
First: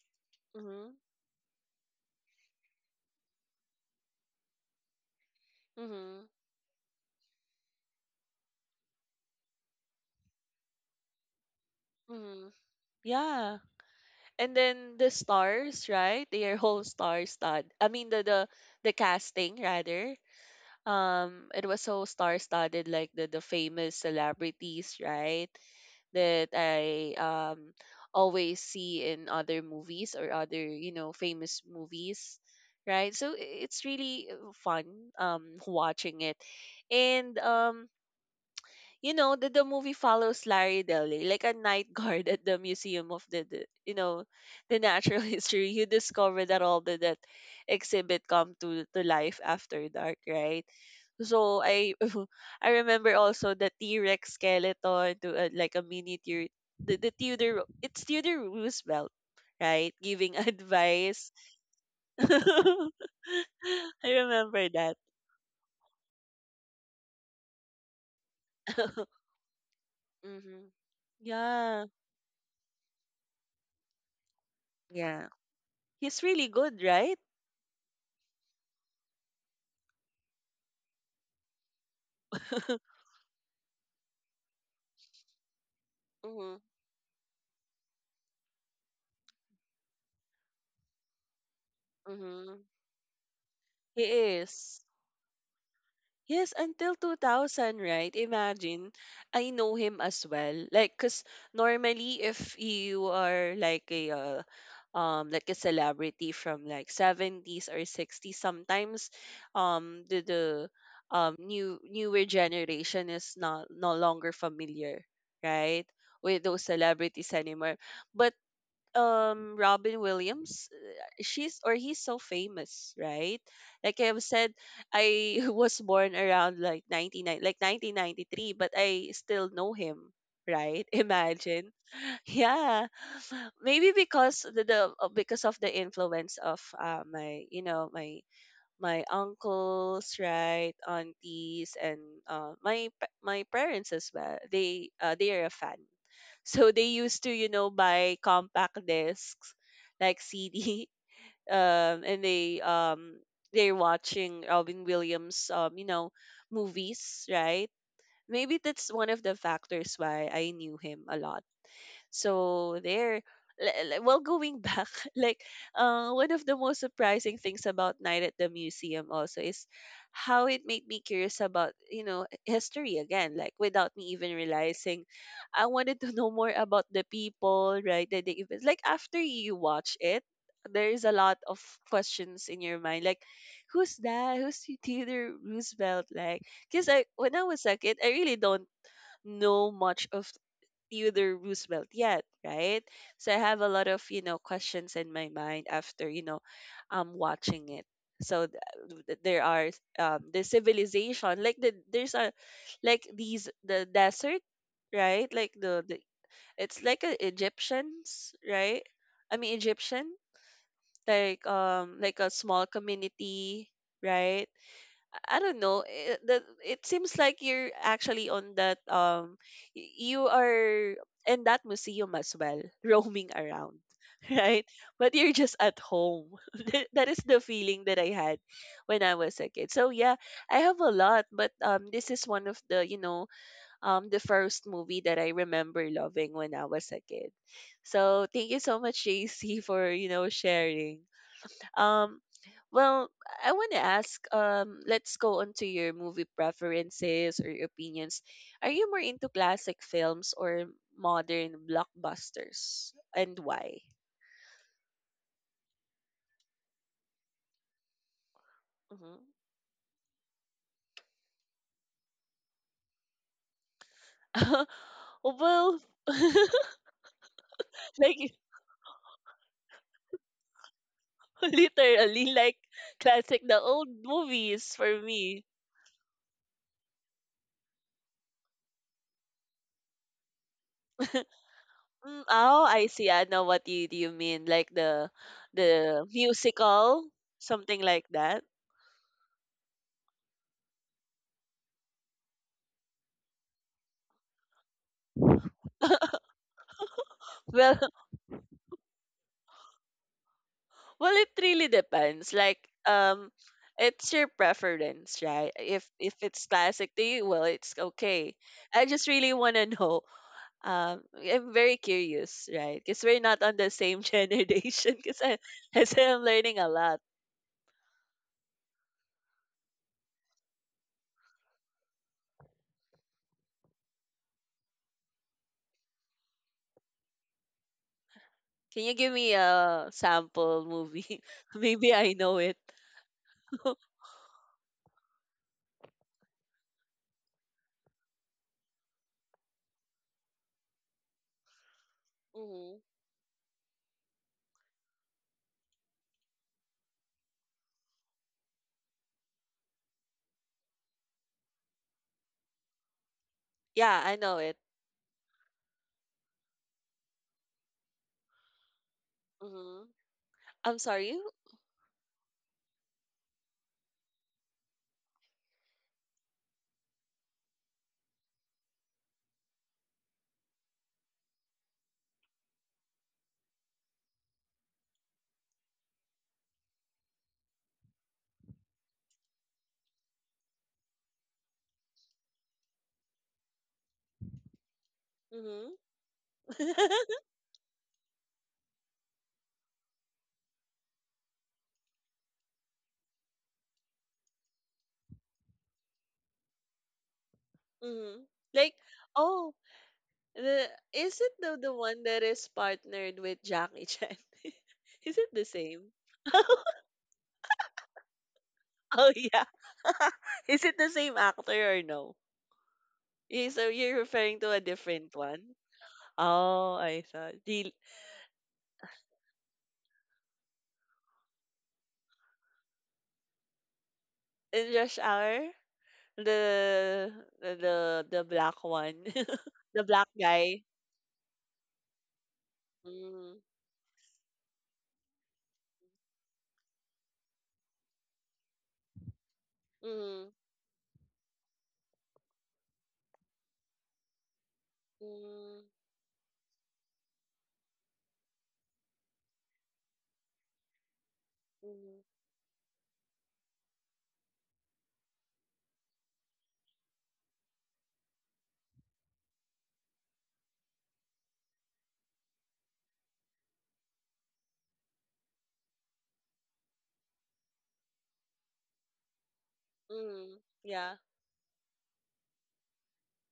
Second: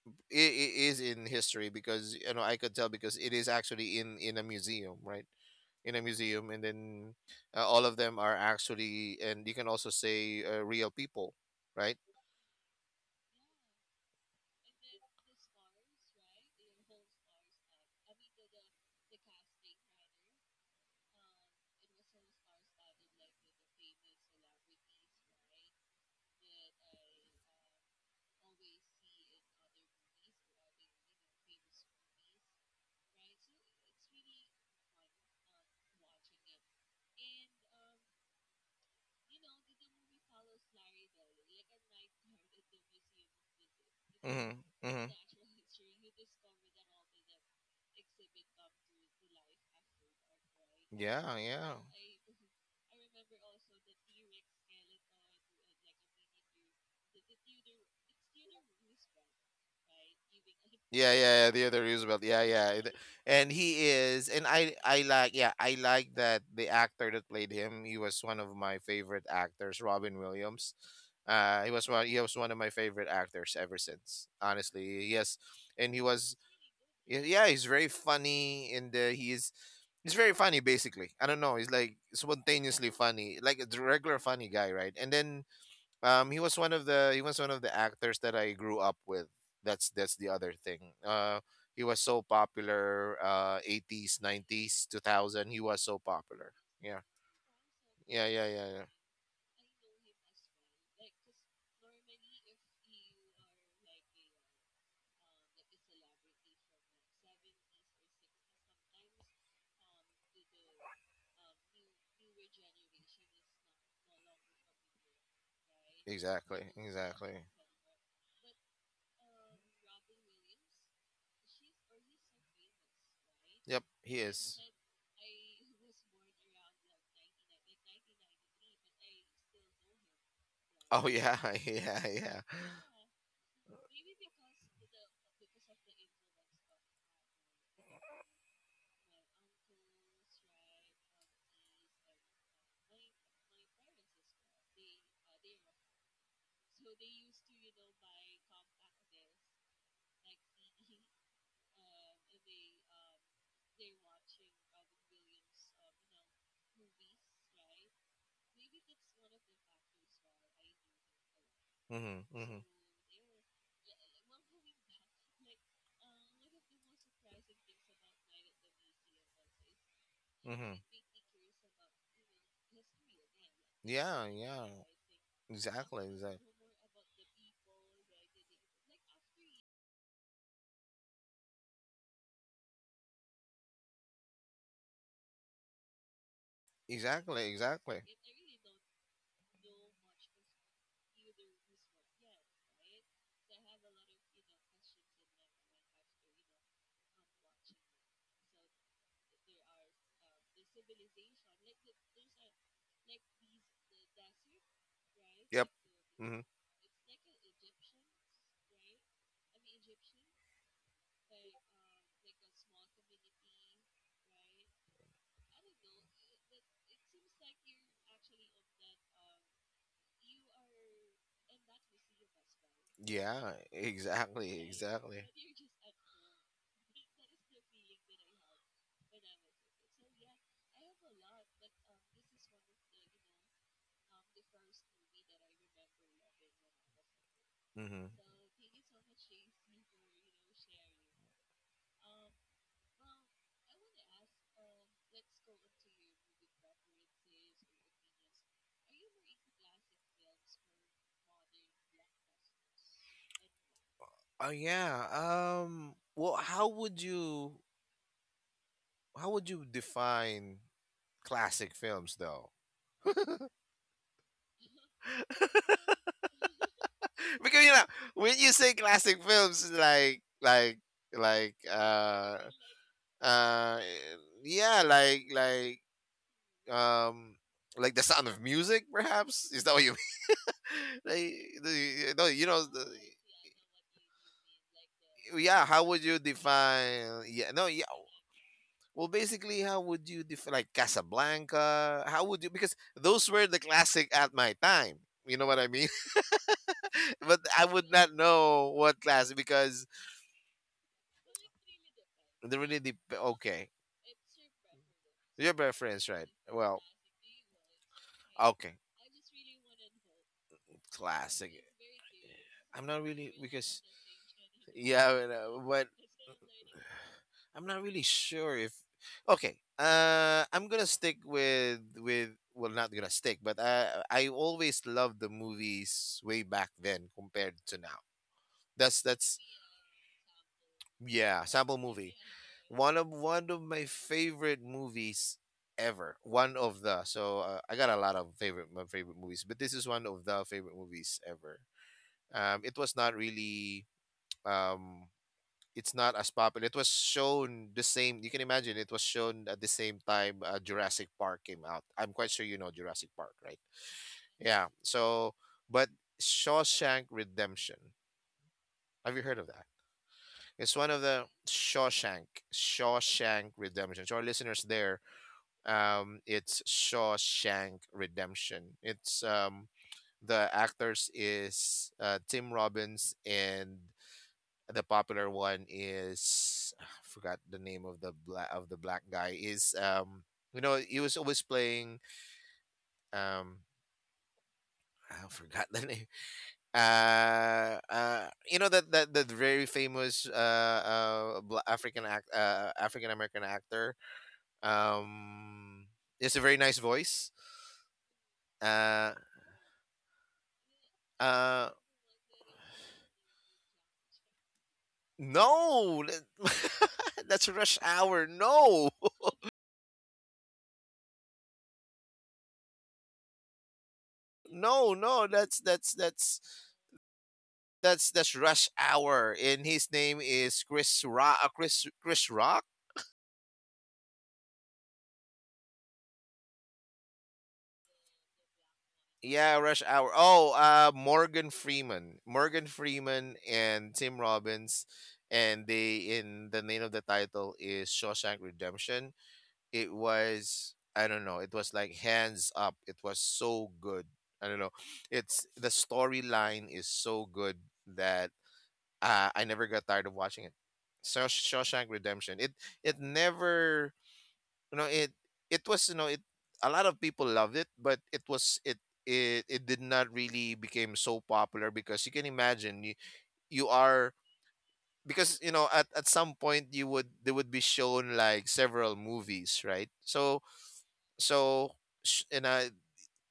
S2: I
S1: mm-hmm,
S2: is in history because you know I could tell because it is actually in a museum, right? In a
S1: mm-hmm,
S2: museum, and then all of them are actually, and you can also say real people, right?
S1: mm-hmm. Yeah. And then the stars, right? Their whole star stud. I mean the the casting rather. It was so star studded, like the famous celebrities, right? That I always see in other movies or other, you know, famous movies, right? So it's really fun watching it, and you know the movie follows Larry Daly, like a night guard at the museum of the, the you know
S2: Mm-hmm.
S1: the
S2: Mm-hmm.
S1: natural history. You discover that all the that exhibit come to life after dark, right?
S2: Yeah,
S1: So
S2: yeah.
S1: I I remember also the T Rex skeleton to a, like a miniature Theodore, it's Theodore Roosevelt, right? Giving
S2: Yeah,
S1: advice.
S2: yeah, yeah. The other Roosevelt.
S1: I
S2: Yeah, yeah. And he is, and
S1: remember
S2: I,
S1: that.
S2: I like, yeah, I like that the actor that played him. He was one of my favorite actors, Robin
S1: hmm.
S2: Williams. He was
S1: Yeah,
S2: one. He was one of my favorite actors ever since. Honestly,
S1: yeah.
S2: yes, and he
S1: He's
S2: was.
S1: really good, right?
S2: Yeah, he's very funny, and he's very funny, basically. I don't know. He's like spontaneously funny, like a regular funny guy, right? And then he
S1: Mm-hmm.
S2: was one of the he was one of the actors that I grew up with. That's the other thing. Uh, he was so
S1: Mm-hmm.
S2: popular.
S1: He
S2: Eighties,
S1: is.
S2: nineties, 2000. He was so popular.
S1: Yes, until
S2: Yeah,
S1: 2000, right?
S2: yeah, yeah, yeah, yeah.
S1: Imagine. I know him as well. Like, because normally if you are like a celebrity from like '70s or '60s, sometimes the new newer generation is not no longer familiar, right? With those
S2: Exactly,
S1: celebrities
S2: exactly.
S1: anymore. But Robin Williams, she's or he's so famous, right?
S2: Yep,
S1: Like
S2: he
S1: I've said,
S2: is.
S1: I was born around like 99, like 1993, but I still know him, right?
S2: Oh yeah,
S1: Imagine.
S2: yeah, yeah.
S1: Yeah. Maybe because the because of the influence of my, you know, my uncles, right, aunties, and my parents as well. They are a fan, so they used to, you know, buy compact discs like CD, and they're watching Robin Williams, you know, movies, right? Maybe that's one of the factors why I knew him a lot.
S2: Mm-hmm, mm-hmm.
S1: So there, well, going back, like one of the most surprising things about Night at the Museum also is how it
S2: Mm-hmm.
S1: made me curious about, you know, history again, like without me
S2: Yeah,
S1: even
S2: yeah.
S1: realizing. I wanted
S2: Exactly,
S1: to know
S2: exactly.
S1: more about the people, right? The events. Like after you watch it, there is a lot of questions in your mind, like who's that? Who's Theodore Roosevelt? Like, because I when I
S2: Exactly,
S1: was a kid,
S2: exactly.
S1: I really don't know much of Theodore Roosevelt yet, right? So I have a lot of, you know, questions in my mind after, you know, watching it. So there are the civilization, like the desert, right? Like
S2: Yep.
S1: the
S2: Mm-hmm.
S1: it's like a Egyptians, right? I mean Egyptian, like a small community, right? I don't know. It seems like you're actually on that you are in that museum as well, roaming
S2: Yeah,
S1: around,
S2: exactly,
S1: right? But
S2: exactly.
S1: you're just at home. That is the feeling that I had when I was a kid. So yeah, I have a lot, but this is one of the, you know, the first movie that I remember loving when I was a kid.
S2: Mm-hmm.
S1: So thank you so much, JC, for, you know, sharing. Um, well, I want to ask, let's go on to your movie preferences or your opinions. Are you more into classic films or modern blockbusters, and why?
S2: Oh yeah. Well, how would you,
S1: Hmm.
S2: define classic films though?
S1: well,
S2: Because you know,
S1: like
S2: when you say classic films, like, like
S1: literally,
S2: uh
S1: like classic, the
S2: uh
S1: old movies
S2: yeah,
S1: for me.
S2: like, um like the Sound of Music, perhaps, is that what you mean? Like the,
S1: Mm,
S2: no, you know
S1: oh,
S2: the,
S1: I see. I know what you mean, like
S2: yeah, how would
S1: the
S2: you
S1: musical,
S2: define, yeah, no,
S1: something
S2: yeah,
S1: like that.
S2: well, basically, how would you define, like, Casablanca, how would you? Because those were the classic at my time, you know what I mean? But I
S1: Well,
S2: would not know what classic because
S1: well, it really depends.
S2: they
S1: Like,
S2: really dep,
S1: um,
S2: okay,
S1: it's your preference, right?
S2: your preference,
S1: If
S2: right,
S1: it's
S2: well,
S1: classic to you, well, it's okay.
S2: okay,
S1: I just really want to know. I'm
S2: classic.
S1: very curious, right?
S2: I'm
S1: Because
S2: not
S1: we're
S2: really
S1: not on the
S2: because
S1: same generation.
S2: yeah,
S1: Because I, I
S2: but
S1: say I'm learning a lot.
S2: I'm not really sure if, okay. I'm gonna stick with well, not gonna stick, but I always loved the movies way back then compared to now.
S1: Can you give me
S2: That's
S1: a sample movie?
S2: yeah, sample
S1: Maybe I
S2: movie.
S1: know it.
S2: One of my favorite movies ever. One of the So I got a lot of favorite my favorite movies, but this is one of the favorite movies ever. It
S1: hmm.
S2: was not really. um, it's not as popular. It was shown the same. You can imagine it was shown at the same time, Jurassic Park came out. I'm quite sure you know Jurassic Park, right?
S1: Yeah, I know it.
S2: Yeah. So, but Shawshank Redemption. Have you heard of that?
S1: Hmm. I'm
S2: It's one of
S1: sorry.
S2: the Shawshank, Shawshank Redemption. So our listeners there, it's Shawshank Redemption. It's the actors is Tim Robbins, and the popular one is I forgot the name of the black guy, is, you know, he was always playing, um I forgot
S1: Hmm.
S2: the name. You know, that very famous, African, act African American actor, um he has a very nice voice.
S1: hmm. Like,
S2: uh
S1: oh, The is it the
S2: uh
S1: one that is partnered with Jackie Chan? is it the same?
S2: no, that's Rush Hour, no.
S1: Oh yeah. is it the same actor or no? Yeah, so you're referring to a
S2: no
S1: different
S2: no
S1: one? Oh, I thought the
S2: That's Rush Hour, and his name is Chris Rock. Chris Rock.
S1: in Rush Hour the the black one,
S2: Yeah,
S1: the
S2: Rush
S1: black
S2: Hour. Oh,
S1: guy.
S2: Morgan Freeman, Morgan Freeman,
S1: Mm,
S2: and Tim Robbins, and they in the name of the title is Shawshank Redemption. It
S1: mm,
S2: was I don't know, it was like hands up, it was so good. I don't know. It's
S1: mm,
S2: the storyline is so good that I never got tired of watching it. Shawshank
S1: mm,
S2: Redemption. It never you know it was, you know, it a lot of people loved it, but it it did not really became so popular because you can imagine, you are, because you know at some point you would, they would be shown like several movies, right,
S1: mm,
S2: so,
S1: yeah.
S2: so, you know,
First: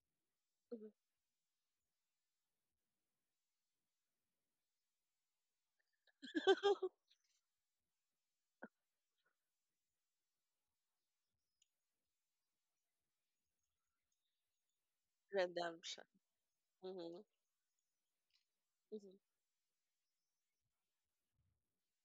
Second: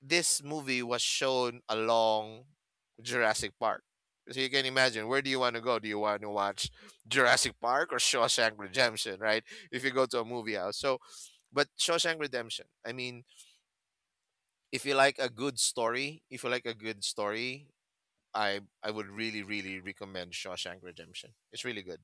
S2: this movie was shown along Jurassic Park, so you can imagine, where do you want to go, do you want to watch Jurassic Park or Shawshank Redemption, right, if you go to a movie house, so, but Shawshank Redemption, I mean, if you like a good
S1: Redemption.
S2: story, if you like a good
S1: Mm-hmm.
S2: story, I would
S1: Mm-hmm.
S2: really, really recommend Shawshank Redemption. It's really good.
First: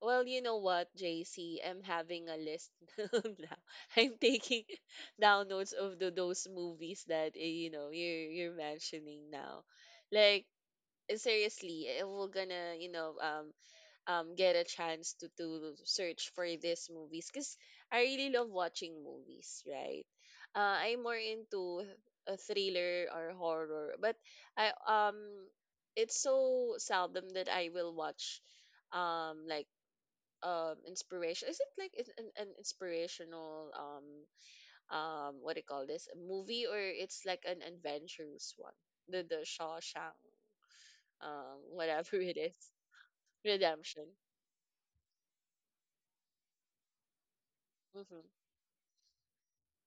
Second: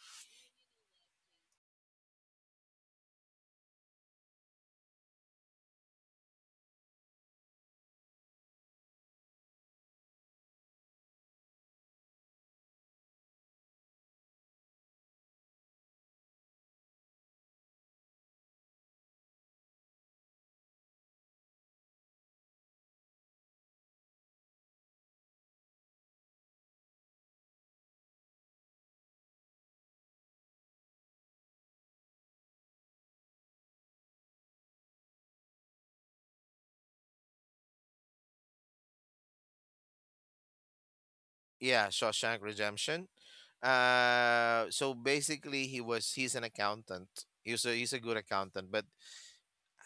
S1: Well, you know what, JC? I'm having a list now. I'm taking downloads of the, those movies that you know you're mentioning now. Like seriously, if we're gonna, you know, get a chance to search for these movies, cause I really love watching movies, right? I'm more into a thriller or horror, but I it's so seldom that I will watch like inspiration, is it like it's an inspirational what do you call this, a movie, or it's like an adventurous one, the Shawshank,
S2: Yeah,
S1: whatever it
S2: Shawshank
S1: is.
S2: Redemption.
S1: Redemption.
S2: So basically, he was, he's an accountant. He was a, he's a good
S1: Mm-hmm.
S2: accountant, but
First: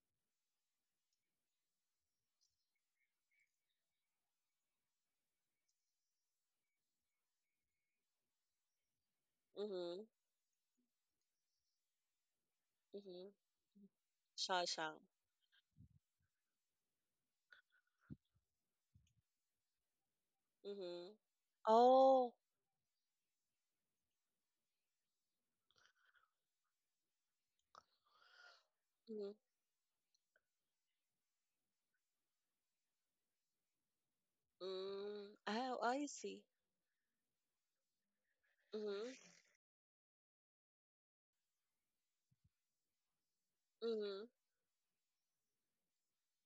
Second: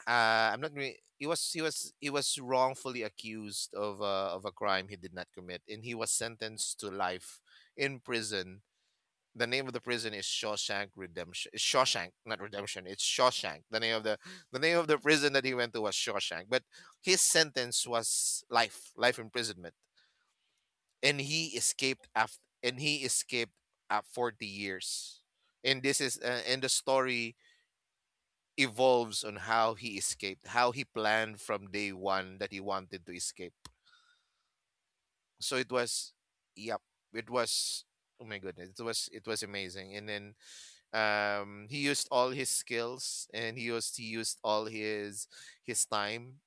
S2: I'm not. He was, he was wrongfully accused of, of a crime he did not commit, and he was sentenced to life in prison. The name of the
S1: Mm-hmm.
S2: prison is Shawshank Redemption. It's Shawshank, not Redemption. It's
S1: Mm-hmm.
S2: Shawshank. The name of the
S1: Shawshank.
S2: prison that he went to was Shawshank. But his sentence was life, life imprisonment,
S1: Mm-hmm.
S2: and
S1: Oh.
S2: he escaped at 40 years. And this is and the story evolves
S1: Mm-hmm.
S2: on how he escaped, how he planned from day one that he wanted to escape.
S1: Mm,
S2: So it
S1: oh, I
S2: was,
S1: see.
S2: yep, it was. Oh my goodness, it was, it
S1: Mm-hmm.
S2: was amazing. And then he used all his skills, and he
S1: Mm-hmm.
S2: used all his time,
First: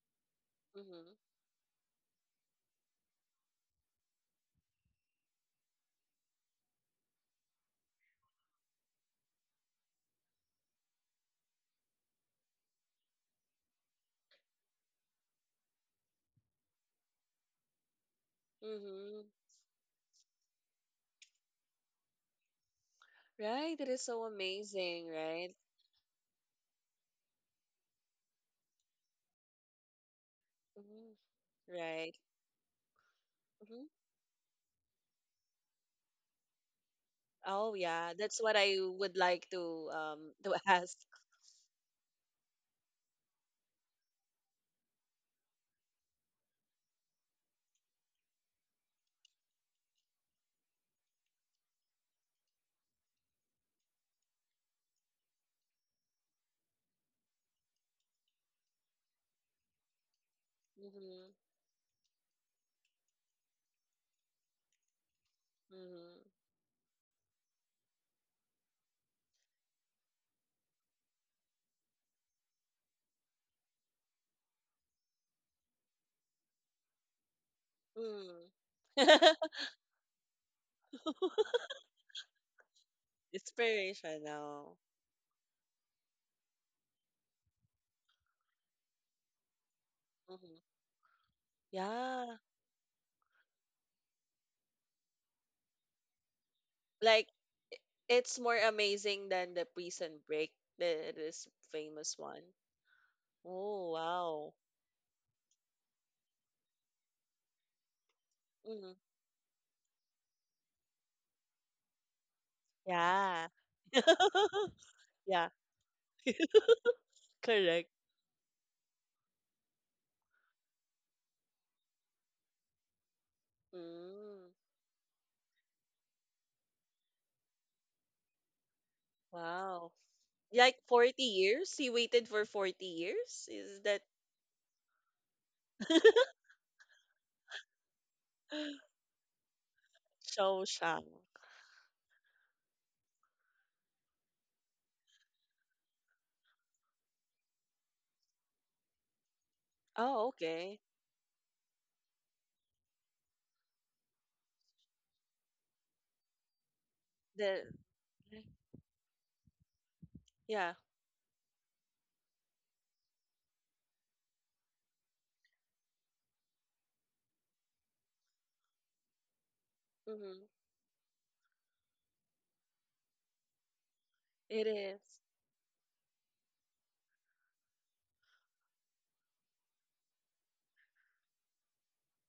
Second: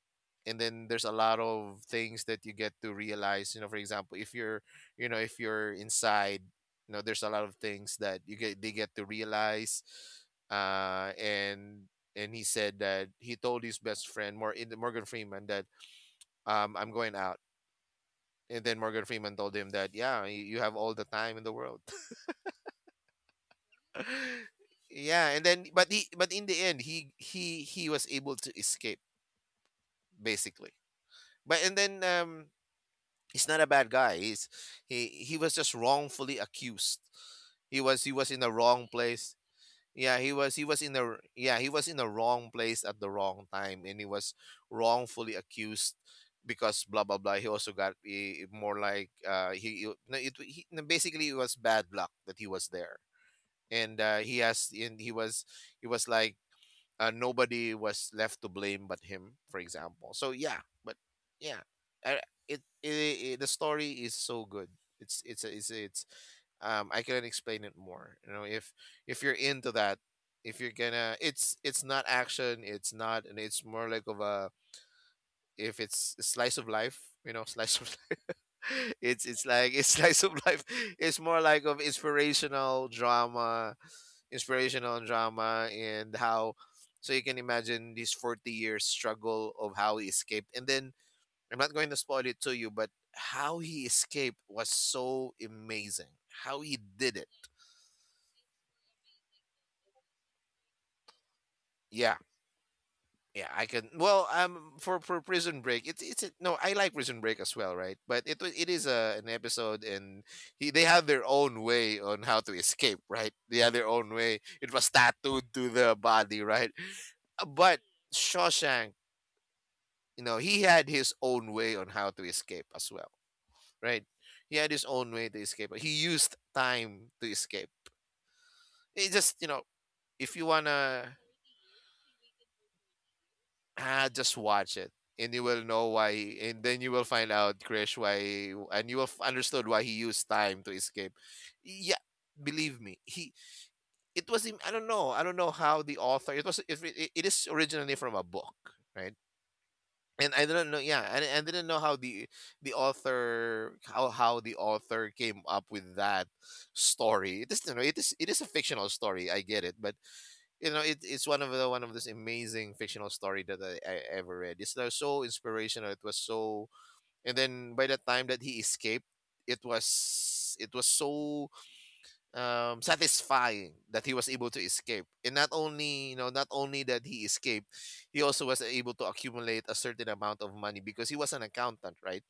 S2: and then there's a
S1: Mm-hmm.
S2: lot of things that you get to realize, you know, for example, if you're, you know, if you're inside, you know, there's a lot of things that you get they get to realize, uh and and he said that he told his best friend, more in Morgan Freeman, that, I'm going out, and then Morgan
S1: Mm-hmm.
S2: Freeman told him that, yeah, you have all the time in the world.
S1: Right. That is so amazing,
S2: Yeah, and
S1: right?
S2: then, but he but in the end, he was able to escape, basically.
S1: Mm-hmm.
S2: But and then
S1: Right.
S2: he's not a
S1: Mm-hmm.
S2: bad guy. He's, he was just wrongfully accused.
S1: Oh
S2: He
S1: yeah,
S2: was in
S1: that's
S2: the
S1: what I
S2: wrong
S1: would
S2: place.
S1: like
S2: Yeah, he was,
S1: to
S2: he was in
S1: ask.
S2: the r- yeah, he was in the wrong place at the wrong time, and he was wrongfully accused because blah blah blah, he also got, eh, more like, he- no, it he, no, basically it was bad luck that he was there, and he has, and he was, he was like nobody was left to blame but him, for example. So yeah, but
S1: Mm-hmm.
S2: yeah, uh, it, the story is so good. It's I couldn't explain it more. You know, if you're into that, if you're gonna, it's not action, it's not, and it's more like of a, if it's a slice of life, you know, slice of
S1: Mm-hmm.
S2: life,
S1: Mm.
S2: it's like it's slice of life, it's more like of inspirational drama,
S1: Inspirational.
S2: inspirational drama, and how, so you can imagine this 40 years struggle of how he escaped, and
S1: Mm-hmm.
S2: then I'm not going to spoil
S1: Yeah,
S2: it to you, but how he escaped was so amazing, how he did it.
S1: like i- it's more amazing than the Prison Break, the this
S2: Yeah.
S1: famous one.
S2: Yeah, I can.
S1: Oh
S2: Well,
S1: wow.
S2: for Prison Break, no, I like Prison Break as well, right? But it is
S1: Mm-hmm.
S2: a an episode, and he, they have their own way on how to escape, right?
S1: Yeah.
S2: They have their own way. It was tattooed
S1: Yeah.
S2: to the body, right? But
S1: Correct.
S2: Shawshank, you know, he had his own way on how to escape as well, right?
S1: Mm.
S2: He had his own way to escape. He used time to escape. It, just, you know,
S1: Wow.
S2: if you
S1: Like
S2: wanna,
S1: 40 years? He waited for 40 years? Is that
S2: ah, just watch it, and you will know why. And then you will find out, Krish, why, and understood why he used time
S1: Show
S2: to
S1: shop?
S2: escape. Yeah, believe me, he. It was him. I don't know. I don't know how the author. It was. It is originally from a book, right?
S1: Oh,
S2: And I don't know.
S1: okay.
S2: Yeah, and I didn't know how the author how the author came up with that story. It
S1: The
S2: is, you know, it is a fictional story. I get it, but you
S1: yeah.
S2: know it, it's one of those amazing fictional story that I ever read. It's like so inspirational. It was so, and then by the time that he escaped, it
S1: Mhm.
S2: was it was so satisfying that he was able to
S1: It is.
S2: escape. And not only, not only that he escaped, he also was able to accumulate a certain amount of money because he was an accountant, right?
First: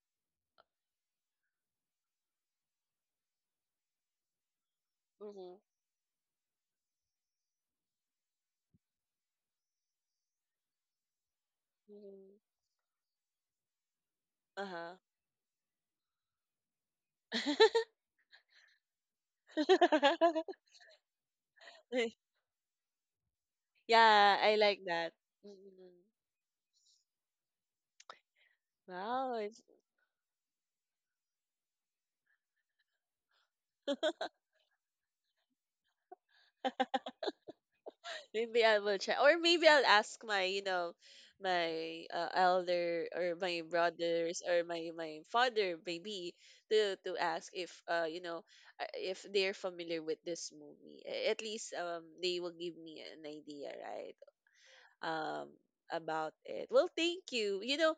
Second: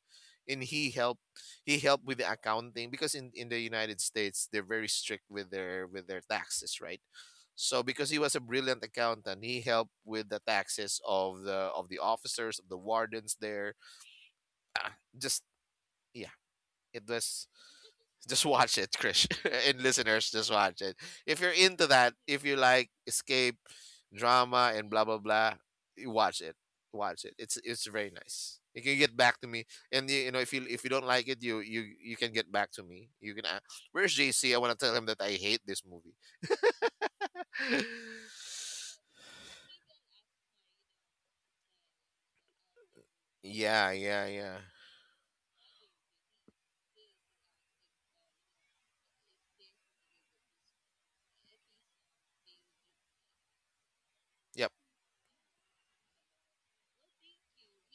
S2: And he helped with the accounting because in the United States they're very strict
S1: Mhm.
S2: with their taxes, right? So because he was a brilliant accountant, he helped with the taxes of the
S1: Mhm.
S2: officers, of the wardens there. Ah,
S1: Uh-huh.
S2: Just yeah, it was just watch it, Krish, and listeners, just watch it. If you're into that, if you like escape
S1: yeah, I
S2: drama
S1: like
S2: and blah
S1: that.
S2: blah blah,
S1: Mhm.
S2: you watch it. Watch it. It's very nice. You can get
S1: Wow.
S2: back to
S1: It's-
S2: me, and you know if you don't like it, you can get back to me. You can. Where's JC? I want to tell him that I hate this movie.
S1: maybe I will check, or maybe I'll ask my, you know, my elder or my
S2: Yeah, yeah,
S1: brothers
S2: yeah.
S1: or my father, maybe to ask if if they're familiar with this movie. At least they will give me an idea, right?
S2: Yep.
S1: um about it. Well, thank you. You know,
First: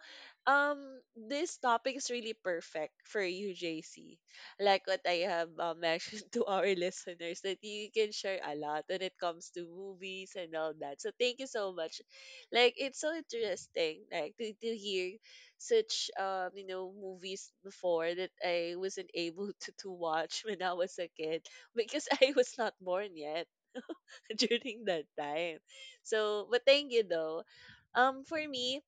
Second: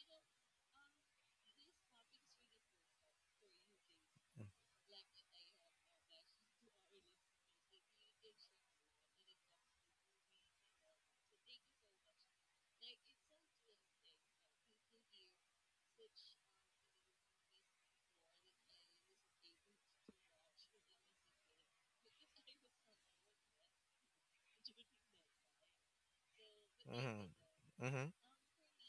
S1: um this topic is really perfect for you, JC. Like what I have mentioned to our listeners, that you can share a lot when it comes to movies and all that. So thank you so much. Like it's so interesting, like to hear such you know movies before that I wasn't able to watch when I was a kid because I was not born yet during that time. So, but thank you
S2: Mm-hmm.
S1: though.
S2: Mm-hmm.
S1: For me,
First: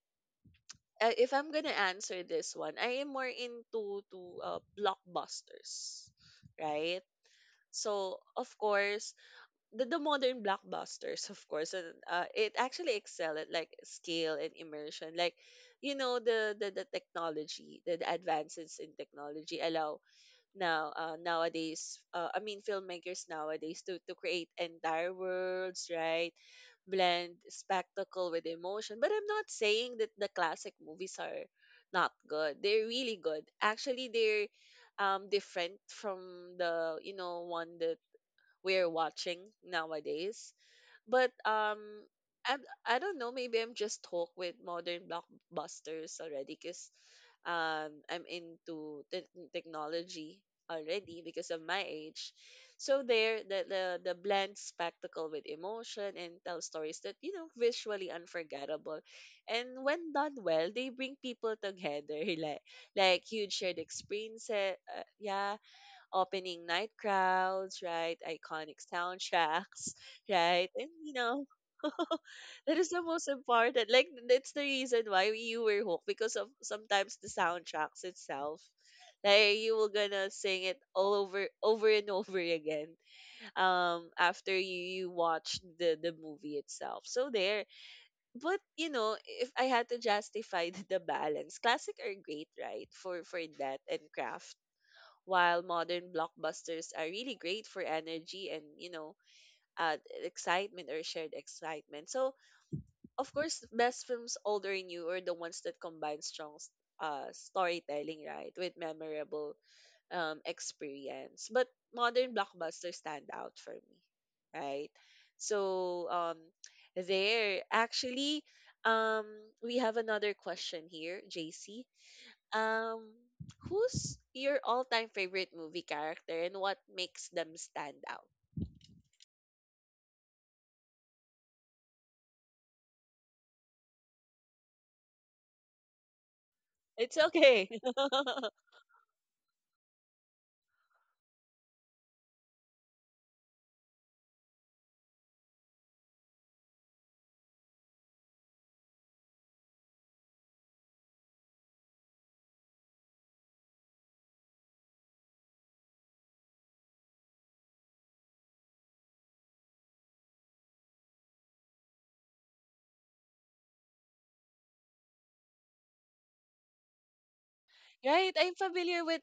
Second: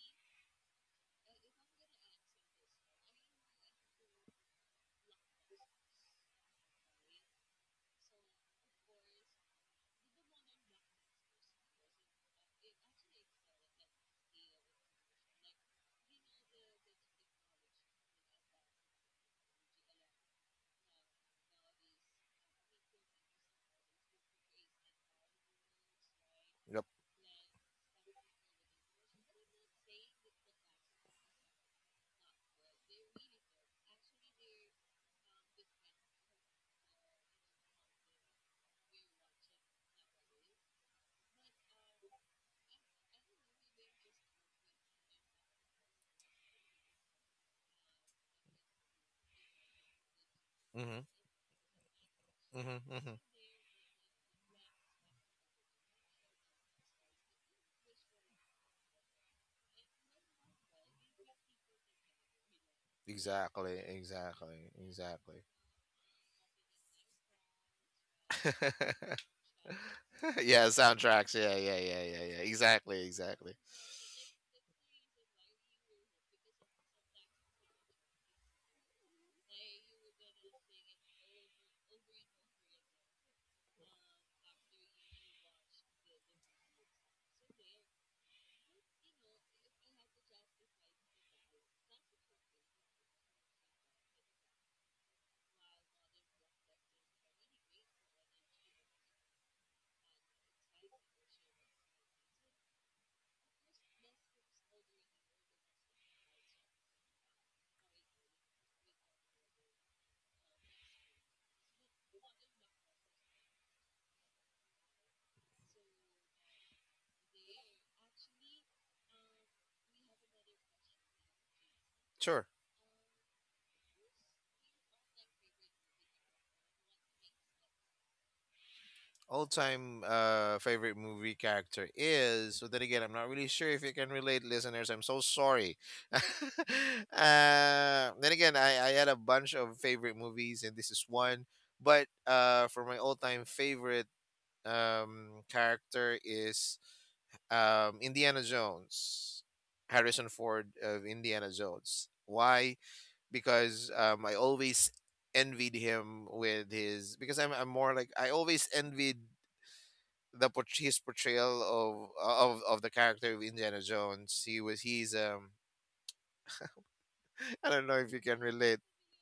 S1: if I'm gonna answer this one, I am more into to blockbusters, right? So of course, the modern blockbusters, of course, and it actually excel at like scale and immersion. Like, you know, the technology, the advances in technology allow now nowadays, I mean, filmmakers nowadays to create entire worlds, right?
S2: Yep.
S1: Blend spectacle with emotion. But I'm not saying that the classic movies are not good. They're really good. Actually, they're different from the, you know, one that we're watching nowadays. But I I don't know, maybe I'm just hooked with modern blockbusters already because I'm into technology
S2: Mm-hmm.
S1: already because of my age.
S2: Mm-hmm.
S1: So
S2: Mm-hmm.
S1: there the blend spectacle with emotion and tell stories that, you know, visually unforgettable. And when done well, they bring people together, like huge shared
S2: Exactly. Exactly.
S1: experiences.
S2: Exactly.
S1: Yeah, opening night crowds, right? Iconic soundtracks, right?
S2: Yeah,
S1: And you
S2: soundtracks.
S1: know,
S2: Yeah, yeah, yeah, yeah, yeah.
S1: that is the
S2: Exactly,
S1: most
S2: exactly.
S1: important. Like that's the reason why you were hooked, because of sometimes the soundtracks itself. Like you were gonna sing it all over and over again after you watch the movie itself. So there, but you know, if I had to justify the balance, classic are great, right? For that and craft, while modern blockbusters are really great for energy and uh, excitement or shared excitement. So of course best films old or new are the ones that combine strong storytelling, right, with memorable experience, but modern blockbusters stand out for me, right? so there actually um we have another question here, JC.
S2: Sure.
S1: um, Who's your all-time favorite movie character and what makes them stand out?
S2: All time favorite movie character is, so then again, I'm not really sure if you can relate, listeners. I'm so sorry. uh
S1: It's okay.
S2: then again, I had a bunch of favorite movies and this is one. But for my all time favorite character is Indiana Jones. Harrison Ford of Indiana Jones. Why? Because I always envied him with his, because I'm more like, I always envied his portrayal of the character of Indiana Jones. He was, he's. I don't know if you
S1: Right?
S2: can
S1: I'm
S2: relate.
S1: familiar with,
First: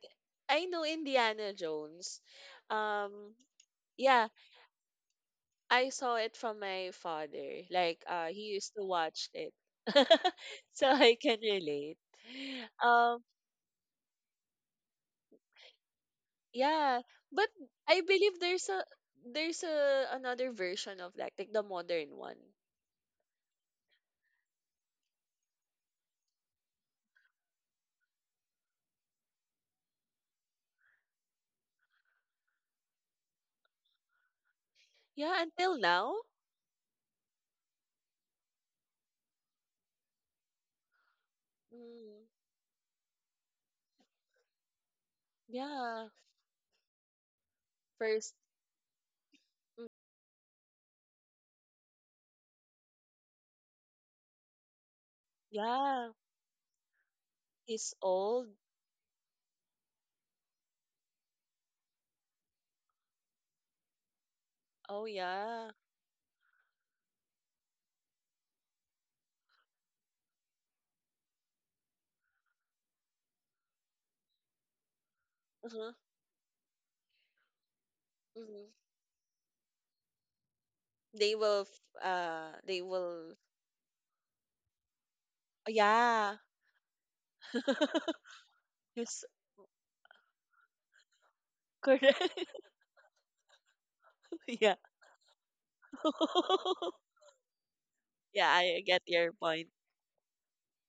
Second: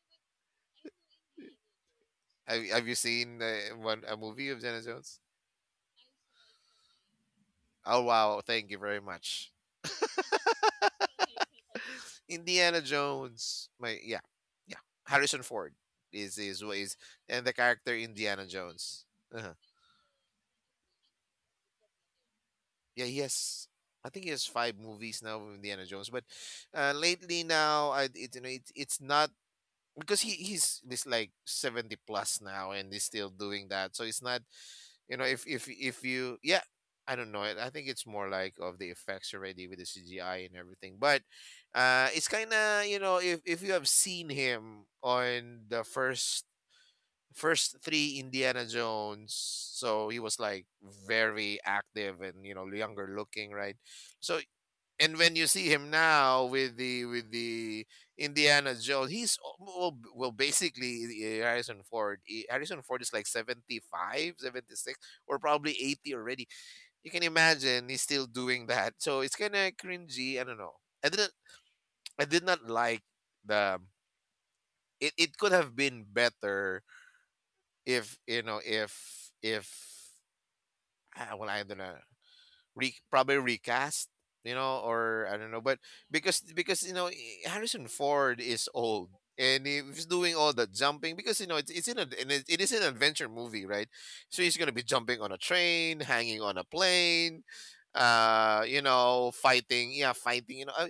S1: I know Indiana Jones.
S2: Have you
S1: Um,
S2: seen one a
S1: yeah,
S2: movie of Indiana Jones?
S1: I saw it from my father.
S2: Oh
S1: Like he
S2: wow, thank
S1: used
S2: you
S1: to
S2: very
S1: watch
S2: much.
S1: it. So I can relate.
S2: Indiana
S1: Um,
S2: Jones, my, yeah, yeah. Harrison Ford is,
S1: yeah,
S2: and
S1: but
S2: the character
S1: I believe
S2: Indiana
S1: there's a,
S2: Jones. Uh-huh.
S1: there's a another version of that, like the modern one.
S2: Yeah, he has. I think he has five movies now with Indiana Jones, but lately now, I, it, it's not because he's this like 70 plus now and he's still doing that. So it's not, you know,
S1: Yeah,
S2: if if
S1: until
S2: if
S1: now.
S2: you, yeah, I don't know. I think it's more like of the effects already with the CGI and everything. But it's
S1: Mm.
S2: kind of, you know, if you have seen him on the
S1: Yeah,
S2: first three
S1: first,
S2: Indiana Jones.
S1: mm,
S2: So he was like very active and, you know, younger looking, right? So, and when you see him
S1: yeah,
S2: now with the
S1: he's old.
S2: Indiana Jones, he's al- well, well basically Harrison Ford. Harrison Ford is like 75, 76,
S1: Oh
S2: or
S1: yeah.
S2: probably 80 already. You can imagine he's still doing that. So it's kind of cringy, I don't know. I didn't I did not like the it, it could have
S1: Uh-huh.
S2: been better if, you know,
S1: Hmm.
S2: if well, I don't know,
S1: They will.
S2: probably recast, you know, or I don't know. But
S1: Yeah,
S2: because, you know, Harrison Ford is old,
S1: yes,
S2: and if he's doing all the jumping, because, you know, it's in a and it,
S1: correct.
S2: it is an adventure movie, right? So he's gonna
S1: Yeah,
S2: be jumping on a train, hanging on a plane,
S1: yeah.
S2: you
S1: I get
S2: know,
S1: your point.
S2: fighting, you know,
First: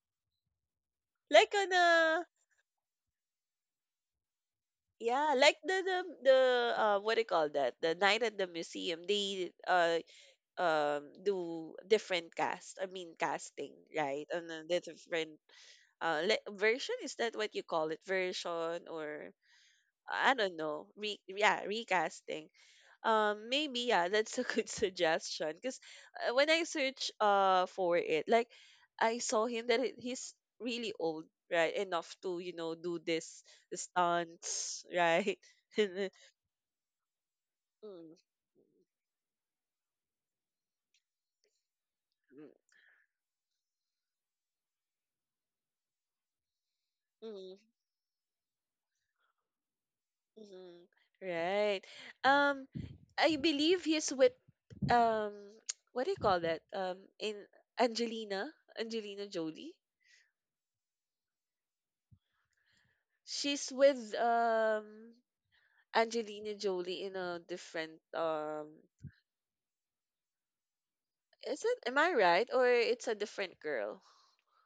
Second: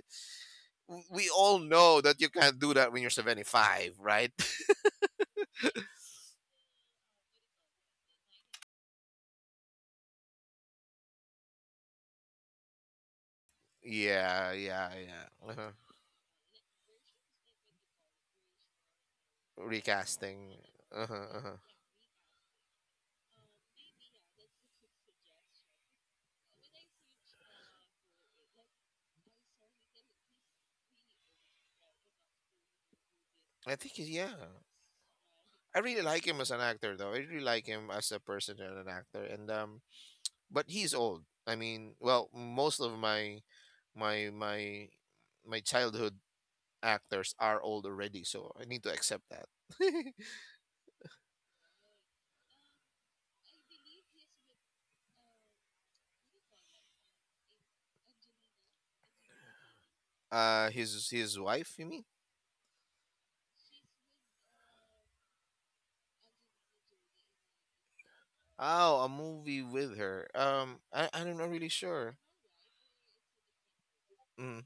S2: we
S1: Like
S2: all
S1: on
S2: know that
S1: a,
S2: you can't do that when you're 75, right?
S1: yeah, like the the what do you call that? The night at the museum. They Do different cast, I mean casting, right? And
S2: Yeah,
S1: then the
S2: yeah, yeah.
S1: different
S2: Uh-huh.
S1: version, is that what you call it, version? Or I
S2: Recasting.
S1: don't know, re
S2: Uh-huh, uh-huh.
S1: yeah, recasting. Maybe Yeah, that's a good suggestion because when I search for it, like I saw him that he's really old, right, enough to, you know, do this
S2: I think he's, yeah.
S1: stunts, right?
S2: I really like him as an actor though. I really like him as
S1: Mm,
S2: a person and an actor. And but he's old. I mean, well,
S1: mm,
S2: most of my my my childhood actors
S1: mm.
S2: are old already, so I need to accept that.
S1: Mhm. Right. Um, I believe he's with um, what do you call that? In Angelina, Angelina Jolie.
S2: His wife, you mean?
S1: She's with Angelina Jolie in a different.
S2: Oh, a movie with her. I I'm not
S1: Is
S2: really
S1: it? Am I
S2: sure.
S1: right? Or it's a different girl?
S2: Mm.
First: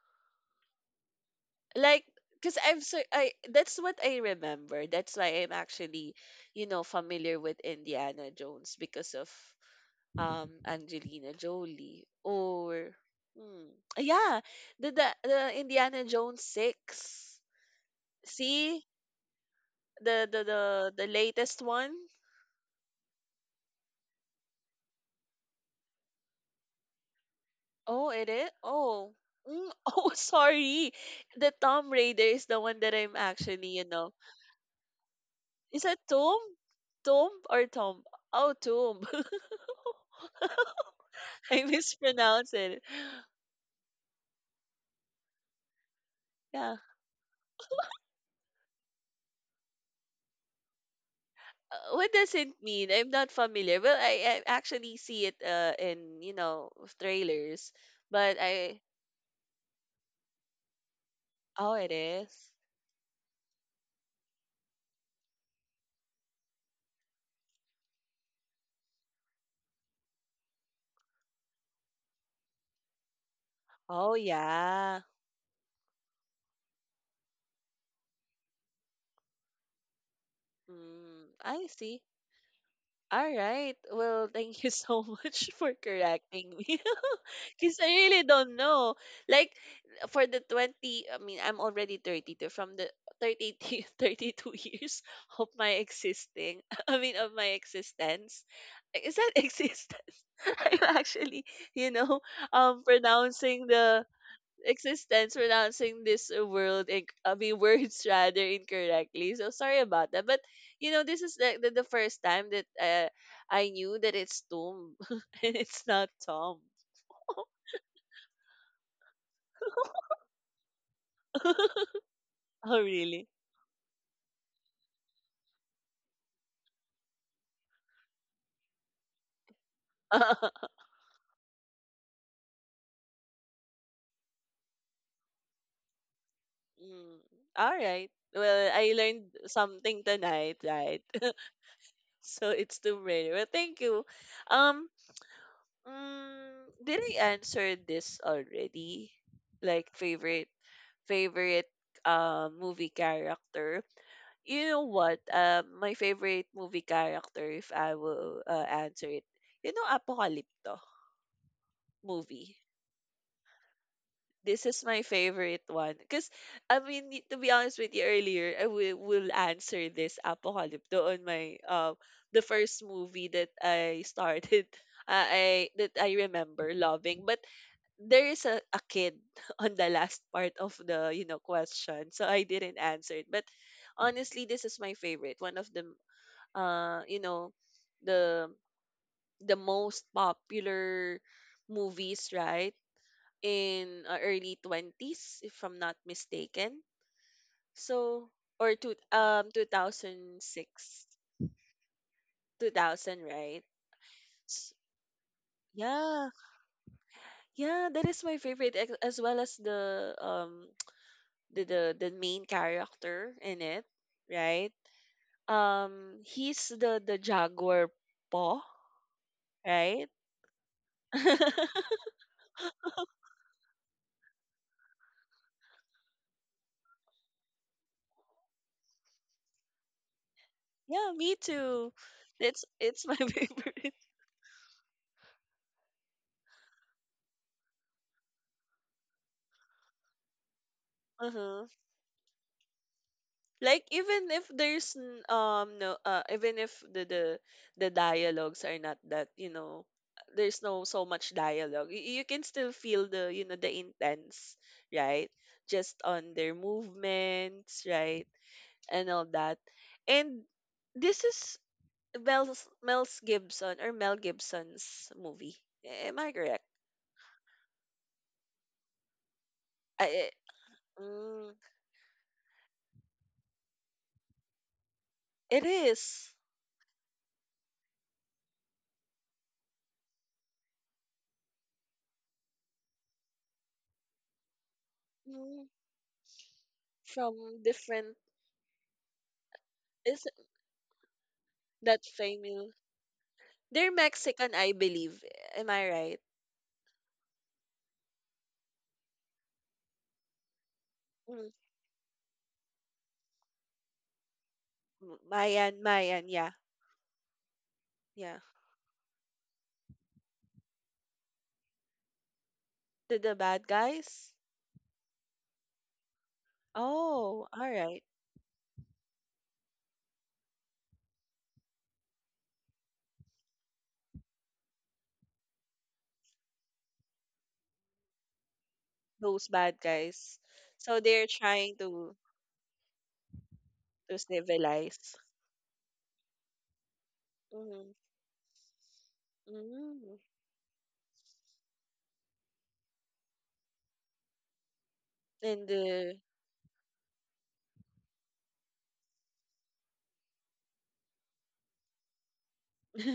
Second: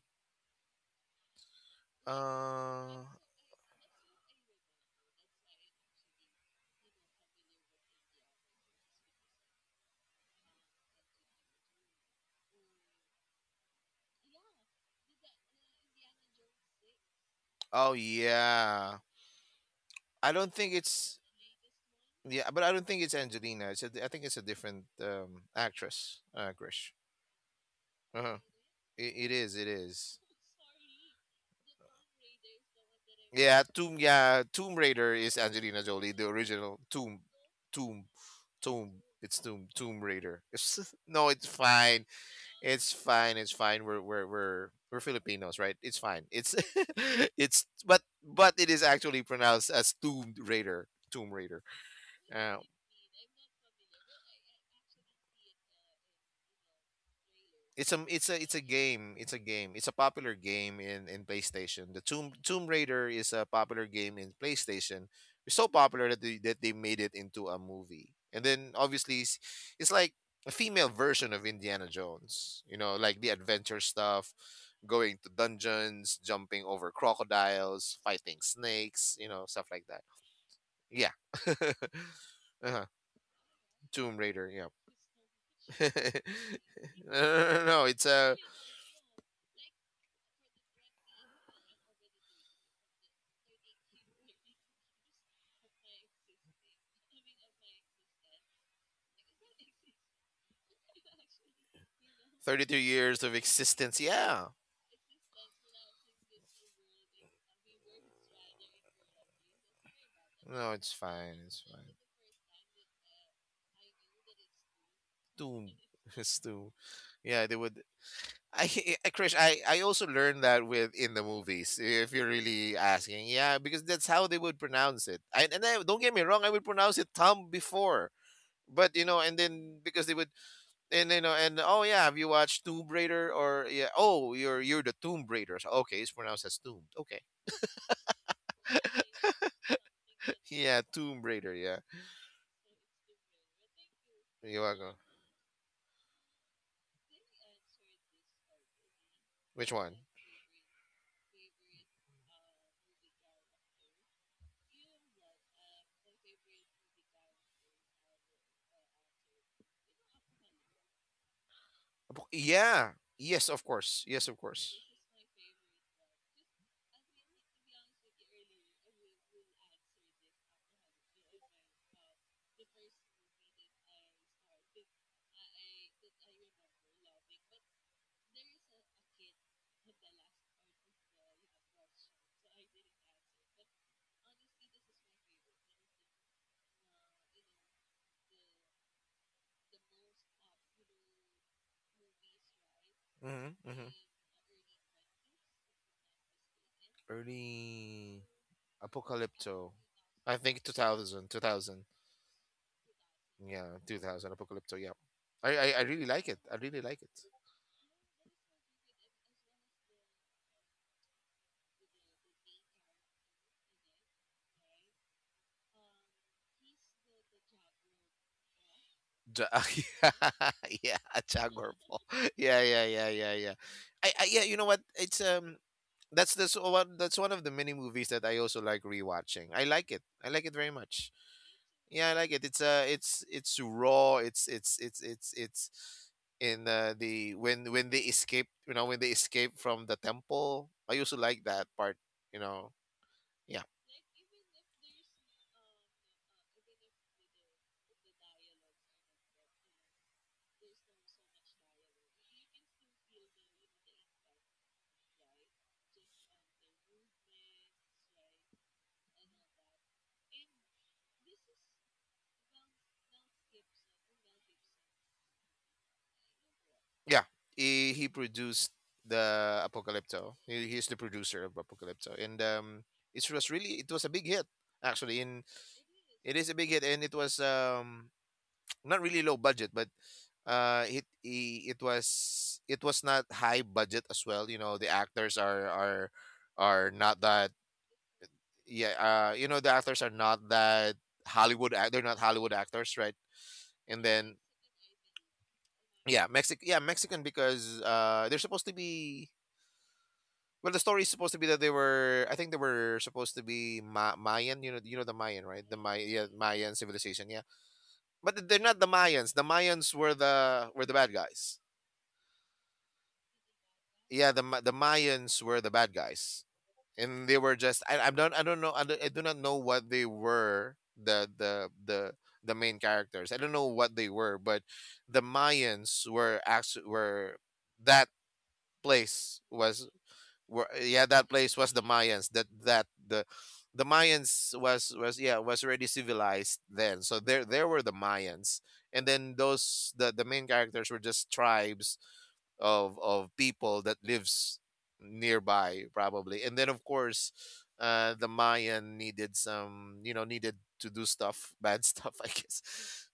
S1: Like, cause I'm so
S2: Uh,
S1: I. That's what I remember. That's why I'm actually, you know, familiar with Indiana Jones because of Angelina Jolie or hmm, yeah, the Indiana Jones 6,
S2: oh
S1: see,
S2: yeah.
S1: the
S2: I
S1: the
S2: don't think
S1: the the
S2: it's,
S1: latest one.
S2: yeah, but I don't think it's Angelina. It's a, I think it's a different actress, Grish.
S1: Oh, it
S2: Uh-huh.
S1: is,
S2: It,
S1: oh.
S2: it is. It
S1: Mm, oh
S2: is.
S1: sorry, the Tomb Raider is the one that I'm
S2: Yeah,
S1: actually, you
S2: Tomb.
S1: know,
S2: Yeah, Tomb Raider is
S1: is
S2: Angelina
S1: that
S2: Jolie, the
S1: Tomb,
S2: original Tomb,
S1: Tomb or Tomb,
S2: Tomb,
S1: oh
S2: Tomb.
S1: Tomb.
S2: It's Tomb Raider. It's, no, it's
S1: I
S2: fine.
S1: mispronounced it.
S2: It's fine. It's fine. We're Filipinos, right? It's fine. It's
S1: Yeah.
S2: it's, but it is actually pronounced as Tomb Raider. Tomb Raider.
S1: What does it
S2: Uh,
S1: mean? I'm not familiar. Well, I actually see it in, you know, trailers,
S2: It's a it's a
S1: but
S2: it's a
S1: I,
S2: game. It's a game. It's a popular game in
S1: oh it
S2: PlayStation. The Tomb
S1: is.
S2: Raider is a popular game in PlayStation. It's so popular that they made it into a movie. And then obviously it's like a female version of Indiana Jones. You know, like the adventure
S1: Oh
S2: stuff,
S1: yeah.
S2: going to dungeons, jumping over crocodiles, fighting snakes. You know, stuff like that. Yeah.
S1: Mm, I see.
S2: Uh-huh.
S1: All right.
S2: Tomb
S1: Well,
S2: Raider.
S1: thank you so much for
S2: Yeah. No,
S1: correcting me.
S2: no, no,
S1: Because I
S2: no, it's
S1: really
S2: a
S1: don't know. Like, for the 20, I mean, I'm already 32 from the 30, 32 years of my existing, I mean, of my existence. Is that exist? I'm actually, you know,
S2: 32 years of
S1: pronouncing
S2: existence.
S1: the
S2: Yeah.
S1: existence, pronouncing this world, in, I mean, words rather incorrectly. So sorry about that. But,
S2: No,
S1: you
S2: it's
S1: know, this is
S2: fine. It's
S1: like the
S2: fine.
S1: first time that I knew that it's tomb and
S2: Too.
S1: it's not
S2: It's
S1: Tom.
S2: too. Yeah, they would. I, I, Krish, I also learned that with in the movies. If you're really
S1: Oh, really?
S2: asking, yeah, because that's how they would pronounce it. And I, don't get me wrong, I would pronounce it Tom before, but you know, and then because they would, and you know, and oh yeah, have you watched Tomb Raider or yeah? Oh, you're the Tomb Raider. So, okay, it's pronounced as Tomb.
S1: Mm,
S2: Okay,
S1: all right. Well, I learned something tonight,
S2: yeah,
S1: right?
S2: Tomb Raider. Yeah.
S1: So it's too rare. Well, thank you.
S2: You want
S1: Um,
S2: go?
S1: Mm, did I answer this already?
S2: Which
S1: Like
S2: one?
S1: favorite, favorite movie character. You know what? My favorite movie character, if I will answer it, you know, Apocalypto
S2: A,
S1: movie.
S2: yeah. Yes, of course. Yes, of
S1: This
S2: course.
S1: is my favorite one because I mean, to be honest with you, earlier I will answer this Apocalypto on my the first movie that I started, I that I remember loving, but there is a kid on the last part of the, you know, question, so I didn't answer it. But honestly, this is my favorite one of the uh you know the the most popular movies, right,
S2: Mm-hmm. Mm-hmm.
S1: in early 20s, if I'm not mistaken.
S2: Early
S1: So or two
S2: Apocalypto. I think
S1: 2006,
S2: 2000, 2000.
S1: 2000, right?
S2: Yeah, 2000
S1: S-
S2: Apocalypto. Yeah. I really
S1: yeah,
S2: like it. I really like it.
S1: yeah, that is my favorite, as well as the main character in it, right? He's the jaguar paw,
S2: Ja-
S1: right?
S2: yeah, Jaguar Paw. Yeah, yeah, yeah, yeah, yeah. I yeah, you know what? It's that's this one that's one of the many movies that I also like rewatching. I like it. I like it very
S1: Yeah,
S2: much.
S1: me too.
S2: Yeah, I like it.
S1: It's it's my
S2: It's
S1: favorite.
S2: raw. It's in the when they escape, you know, when they escape from the temple. I also like
S1: Uh-huh.
S2: that part. You know, yeah,
S1: Like, even if there's no, even if the the dialogues are not that, you know, there's no so much dialogue, you can still feel the, you know, the intense, right, just on their movements, right, and all that. And this is Mel, Mel Gibson, or Mel Gibson's movie. Am I correct?
S2: yeah. He produced the
S1: I, eh,
S2: Apocalypto. He's the producer
S1: mm,
S2: of Apocalypto, and it was really, it was a big hit actually. In,
S1: it is,
S2: it is a big hit, and it was not really low budget, but it was, it was not high budget as well. You know, the actors
S1: mm,
S2: are are not that,
S1: from different.
S2: yeah. You know, the actors are
S1: Is it
S2: not that they're
S1: that
S2: not Hollywood
S1: family?
S2: actors, right?
S1: They're
S2: And then,
S1: Mexican, I believe. Am I right?
S2: yeah, mexic yeah, Mexican, because they're supposed to be, well, the story is supposed to be
S1: Mm,
S2: that they were I think they were supposed to be Mayan. You know, you know the
S1: M-
S2: Mayan, right? The
S1: Mayan, Mayan.
S2: Yeah,
S1: Yeah,
S2: Mayan civilization, yeah.
S1: yeah.
S2: But they're not the Mayans. The Mayans were the bad guys.
S1: The bad
S2: Yeah,
S1: guys.
S2: the the mayans were the bad guys. And they
S1: Oh,
S2: were
S1: all
S2: just,
S1: right.
S2: I don't, I don't know I, I do not know what they were, the the the the main characters. I don't know what they were, but the Mayans were actually were that place
S1: Those bad
S2: was,
S1: guys.
S2: were,
S1: So
S2: yeah,
S1: they're
S2: that place was
S1: trying
S2: the Mayans, that the
S1: to
S2: Mayans was,
S1: civilize.
S2: yeah, was already civilized then. So there were
S1: Mm-hmm.
S2: the Mayans. And then those, the
S1: Mm-hmm.
S2: main characters were just tribes of people that lives
S1: And
S2: nearby
S1: the
S2: probably, and then of course the Mayan needed some, you know, needed to do stuff bad stuff, I guess.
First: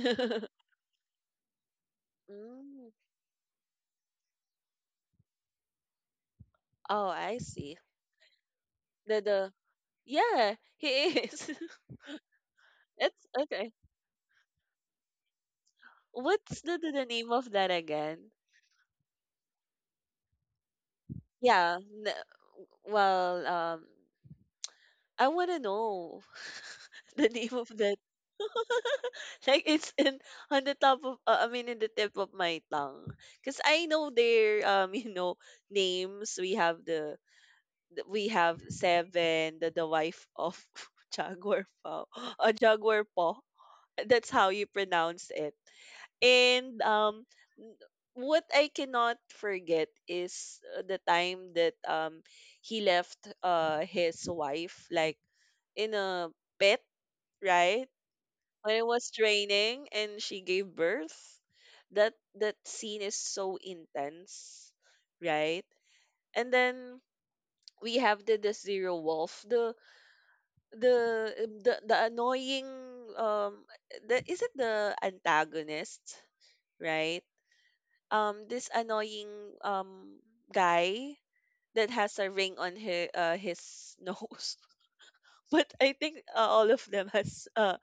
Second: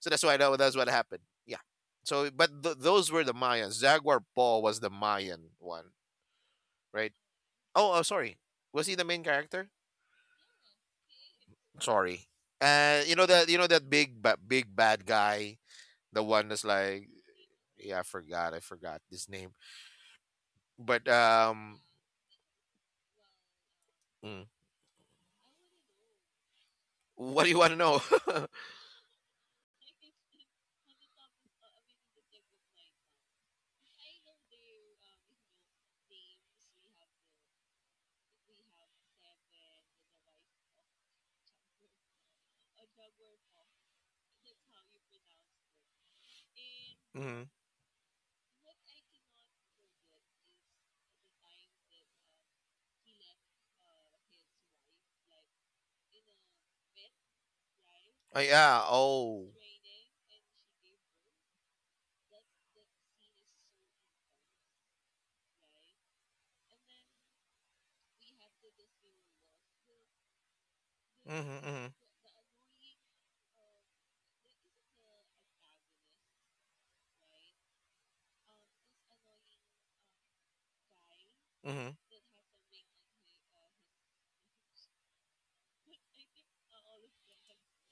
S2: So that's why, that's what happened, yeah. So, but
S1: mm.
S2: those were the Mayans. Jaguar Paw was the Mayan one,
S1: Oh,
S2: right?
S1: I see.
S2: Oh, oh, sorry. Was he the
S1: The
S2: main
S1: the
S2: character?
S1: yeah, he is.
S2: Sorry. You know
S1: It's
S2: that,
S1: okay.
S2: that big big bad guy, the one
S1: What's
S2: that's
S1: the
S2: like,
S1: name of that
S2: yeah, I
S1: again?
S2: forgot, his name. But
S1: Yeah. Well, um,
S2: mm,
S1: I wanna know the
S2: what do
S1: name
S2: you
S1: of
S2: want to
S1: that.
S2: know?
S1: Like it's in, on the top of, I mean in the tip of my tongue. Cause I know their you know, names. We have the, we have seven, the wife of Jaguar Paw. Jaguar Paw, that's how you pronounce it. And um
S2: Hmm.
S1: n- what I cannot forget is the time that he left his wife, like, in a pit, right?
S2: Oh yeah.
S1: When it was
S2: Oh.
S1: raining and she gave birth. That, that scene is so intense, right? And then we have the zero wolf, the
S2: Mm-hmm, mm-hmm,
S1: the annoying um the, is it the antagonist, right? This annoying um guy
S2: mm-hmm.
S1: that has a ring on his nose. But I think all of them has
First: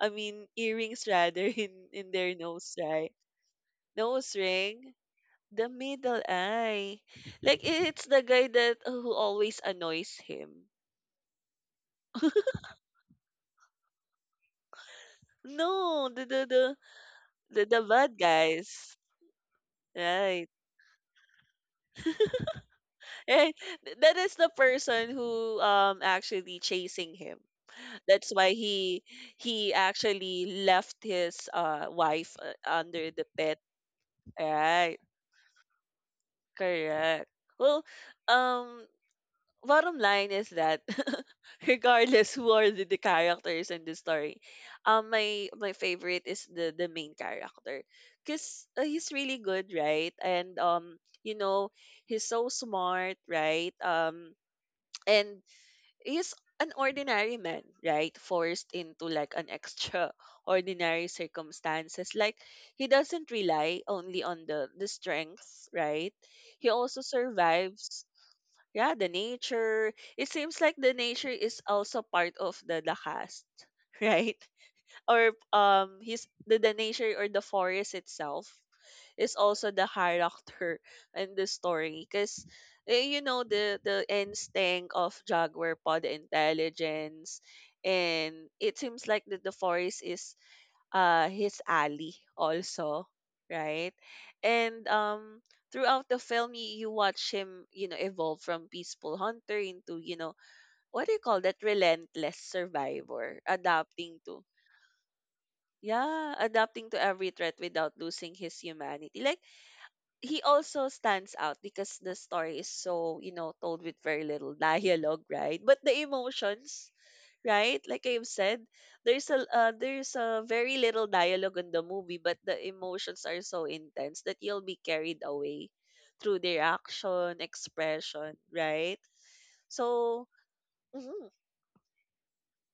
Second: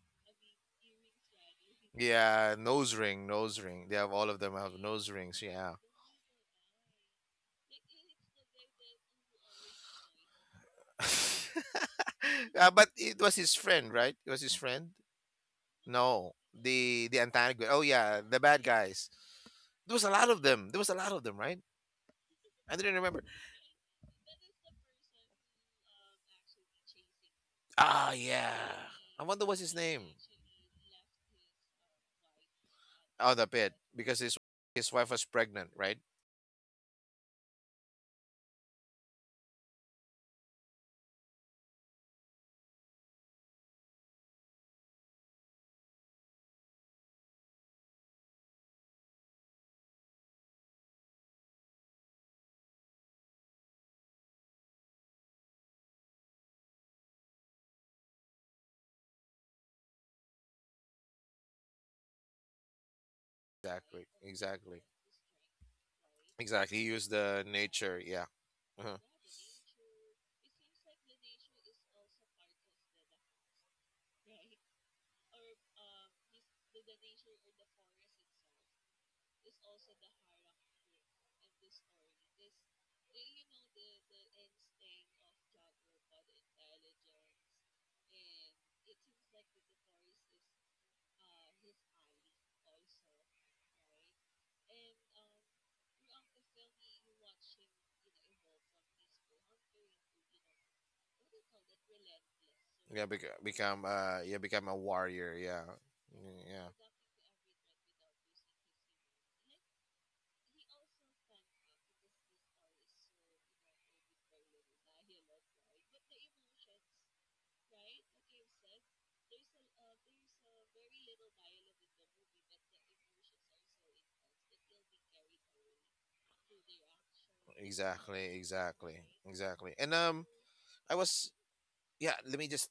S1: I mean earrings rather in their
S2: Yeah,
S1: nose,
S2: nose
S1: right?
S2: ring, nose ring. They have, all
S1: Nose
S2: of them have
S1: ring,
S2: nose rings.
S1: the
S2: Yeah.
S1: middle eye. Like, it's the guy that who always annoys him.
S2: Uh, but it was his friend, right? It was his friend.
S1: No,
S2: No, the antagonist.
S1: the
S2: Oh
S1: bad
S2: yeah, the bad
S1: guys.
S2: guys. There was a lot of
S1: Right.
S2: them. There was a lot of them, right? I didn't remember.
S1: Right. That is the person who actually chasing him.
S2: Ah,
S1: That's why
S2: yeah.
S1: he
S2: I wonder what's
S1: he
S2: his name.
S1: actually left his wife under the
S2: Oh, the
S1: pet.
S2: pit, because his
S1: Right.
S2: wife was pregnant, right?
S1: Correct. Well, um bottom line is that regardless who are the characters in the story, my, my favorite is the main character because he's really good, right? And you know, he's so smart, right? And he's an ordinary man, right? Forced into like an extraordinary circumstances. Like, he doesn't rely
S2: Exactly,
S1: only on the
S2: exactly,
S1: the strength, right? He
S2: exactly. He
S1: also
S2: used the nature.
S1: survives.
S2: Yeah,
S1: Yeah,
S2: uh
S1: the nature. It seems like the nature is also part of the cast, right? Or his, the nature, or the forest itself is also the character in the story because, you know, the instinct of Jaguar Paw, the intelligence, and it seems like that the forest is his ally also, right? and Throughout the film, you watch him, you know, evolve from peaceful hunter into, you know, what do you call that, relentless
S2: yeah.
S1: survivor,
S2: Become
S1: adapting
S2: yeah,
S1: to,
S2: become a warrior. Yeah.
S1: yeah,
S2: Mm, yeah.
S1: adapting to every threat without losing his humanity. Like, he also stands out because the story is, so, you know, told with very little dialogue, right, but the emotions, right, like I've said, there's a, there's a very little dialogue in the movie, but the emotions are so intense that you'll be carried away through their action
S2: Exactly,
S1: expression, right?
S2: exactly, exactly. And
S1: So,
S2: I
S1: mhm,
S2: was, yeah. Let me just.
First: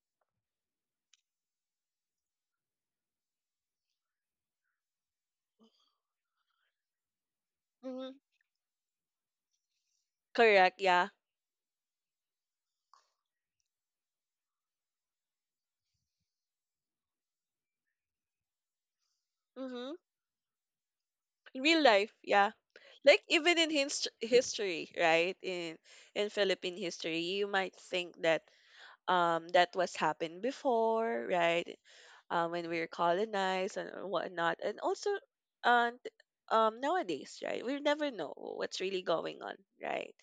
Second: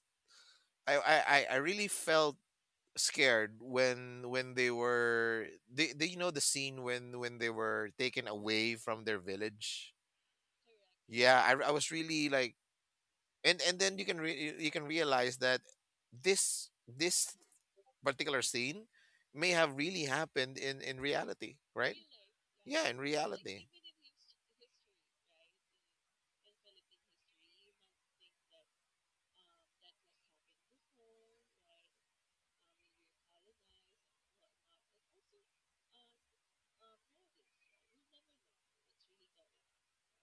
S2: I really felt scared when they were, they, you know, the scene when they were
S1: mhm,
S2: taken away from their village.
S1: correct, yeah,
S2: Yeah, I was really like, and then you can you can realize that this particular scene may have
S1: mm-hmm,
S2: really happened in reality,
S1: real
S2: right?
S1: life, yeah.
S2: Yeah, in
S1: Like, even
S2: reality.
S1: in history, right, in Philippine history, you might think that, that was happened before, right? When we were colonized and whatnot. And also, and nowadays, right? We never know what's really going on, right?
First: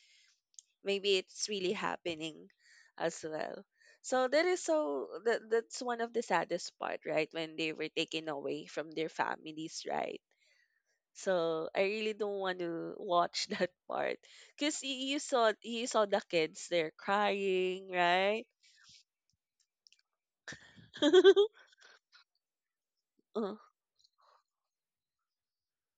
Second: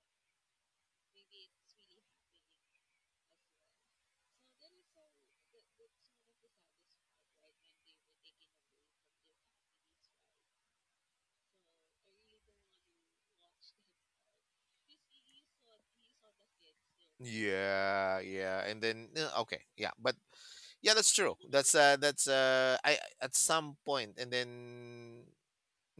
S1: Maybe it's really happening as well. So that is, so that that's one of the saddest part, right? When they were taken away from their families, right? So I really don't want to watch that part because you saw, you saw the kids, they're crying,
S2: Yeah,
S1: right?
S2: yeah, and then okay, yeah, but yeah, that's true. That's I, at some point, and then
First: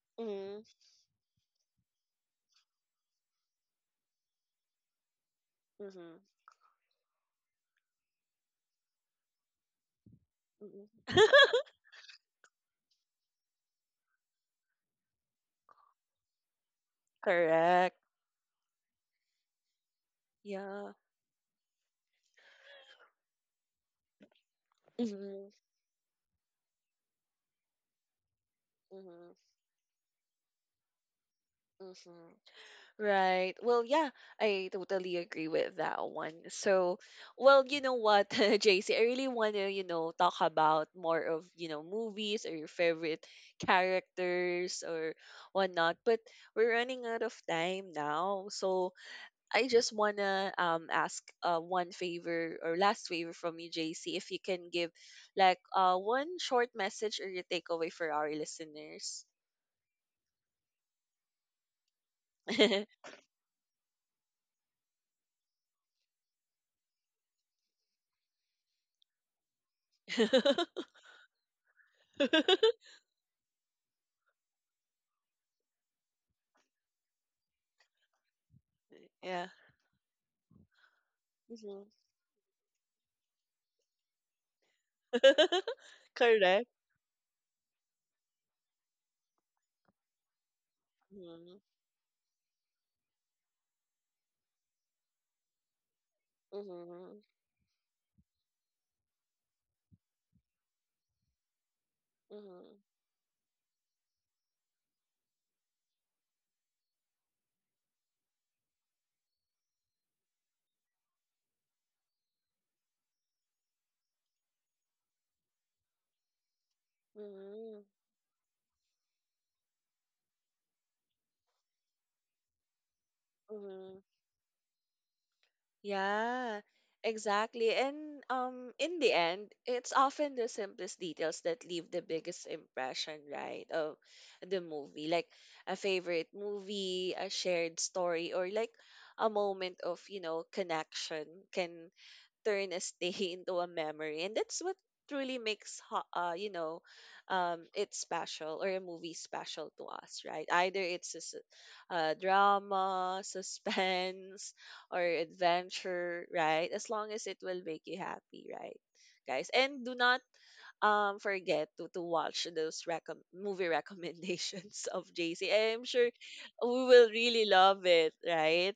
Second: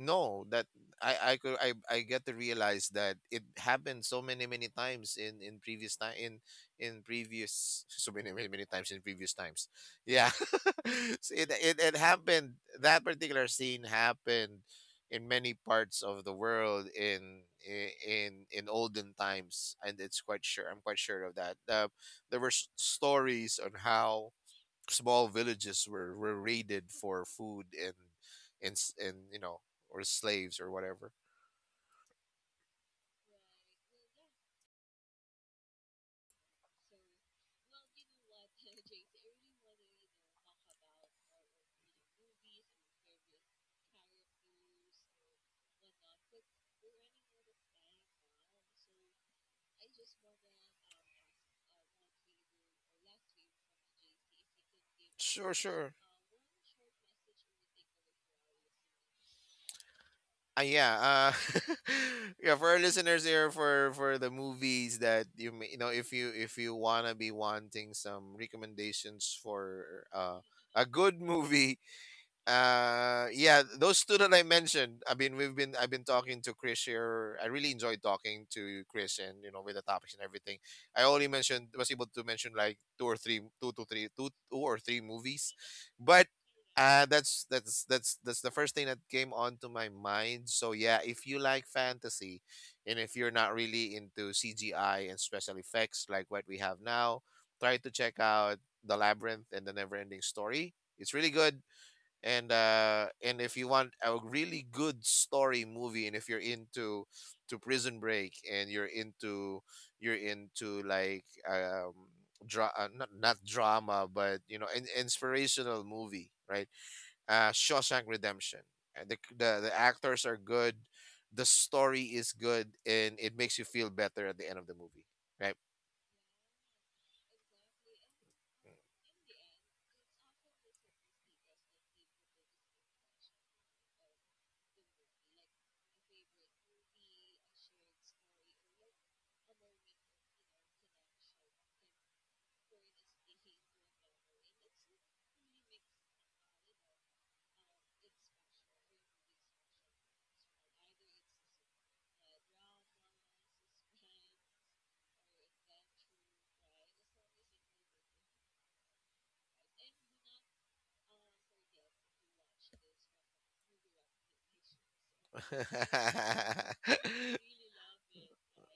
S2: no,
S1: Mhm.
S2: that I get to realize that it happened so many many times in previous time
S1: Mhm.
S2: in previous so many many many times in previous times, yeah.
S1: Mhm.
S2: So it happened, that particular scene happened in many parts of the world in
S1: Correct.
S2: in olden times. And it's quite sure, I'm
S1: Yeah.
S2: quite sure of that. There were stories on how small
S1: Mhm.
S2: villages were raided for food and and,
S1: Mhm.
S2: you know, or slaves or whatever.
S1: Mhm. Right. Well, yeah, I totally agree with that one. So, well, you know what, JC, I really want to, you know, talk about more of, you know, movies or your favorite characters or whatnot. But, we're running out of time now. So, I just wanna ask one favor, or last favor from you, JC, if you can give
S2: Sure,
S1: like
S2: sure.
S1: one short message or your takeaway for our listeners.
S2: Yeah, yeah. For our listeners here, for the movies that you may, you know, if you wanna be wanting some recommendations for uh, a good movie. Yeah, those two that I mentioned. I mean, we've been, I've been talking to Chris here. I really enjoyed talking to Chris, and
S1: Yeah.
S2: you know, with the topics and everything. I only mentioned
S1: Hmm.
S2: Was able to mention like two or three, two to three, two or three movies, but
S1: Correct.
S2: that's that's the first thing that came onto my mind. So yeah, if you
S1: Mm-hmm.
S2: like fantasy, and if you're not really into CGI and special effects like what we have
S1: Mm-hmm.
S2: now, try to check out The Labyrinth and The Neverending Story. It's really good. And
S1: Mm-hmm.
S2: and if you want a really good story movie, and if you're into to prison break, and you're into like not, drama, but you know, an inspirational movie, right? Uh, Shawshank Redemption. And the actors are good, the story is good, and it makes you feel
S1: Mm-hmm.
S2: better at the end of the movie, right?
S1: Yeah, exactly. And in the end, it's often the simplest details that leave the biggest impression, right, of the movie. Like, a favorite movie, a shared story, or like a moment of, you know, connection can turn a stay into a memory. And that's what truly makes you know, it special, or a movie special to us, right? Either it's a, drama, suspense, or adventure, right? As long as it will make you happy, right guys, and do not forget to watch those movie recommendations of JC. I'm sure we will really love it, right?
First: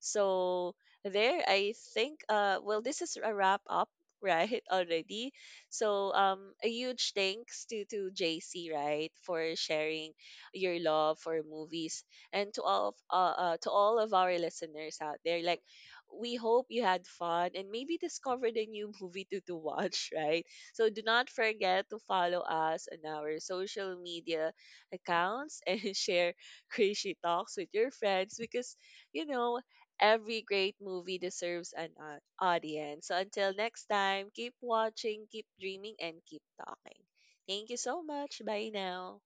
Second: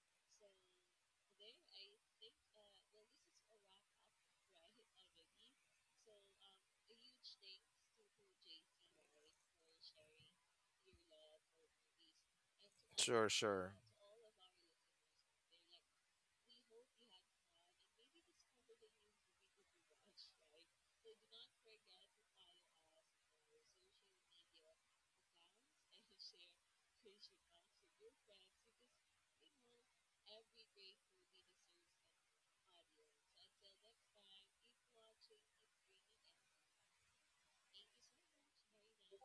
S1: So there, I think. Well, this is a wrap up, right? Already. So a huge thanks to JC, right, for sharing your love for movies, and
S2: Sure,
S1: to
S2: sure.
S1: all of our listeners out there. Like, we hope you had fun and maybe discovered a new movie to watch, right? So do not forget to follow us on our social media accounts and share Crazy Talks with your friends because, you know, every great movie deserves an audience. So until next time, keep watching, keep dreaming, and keep talking. Thank you so much. Bye now.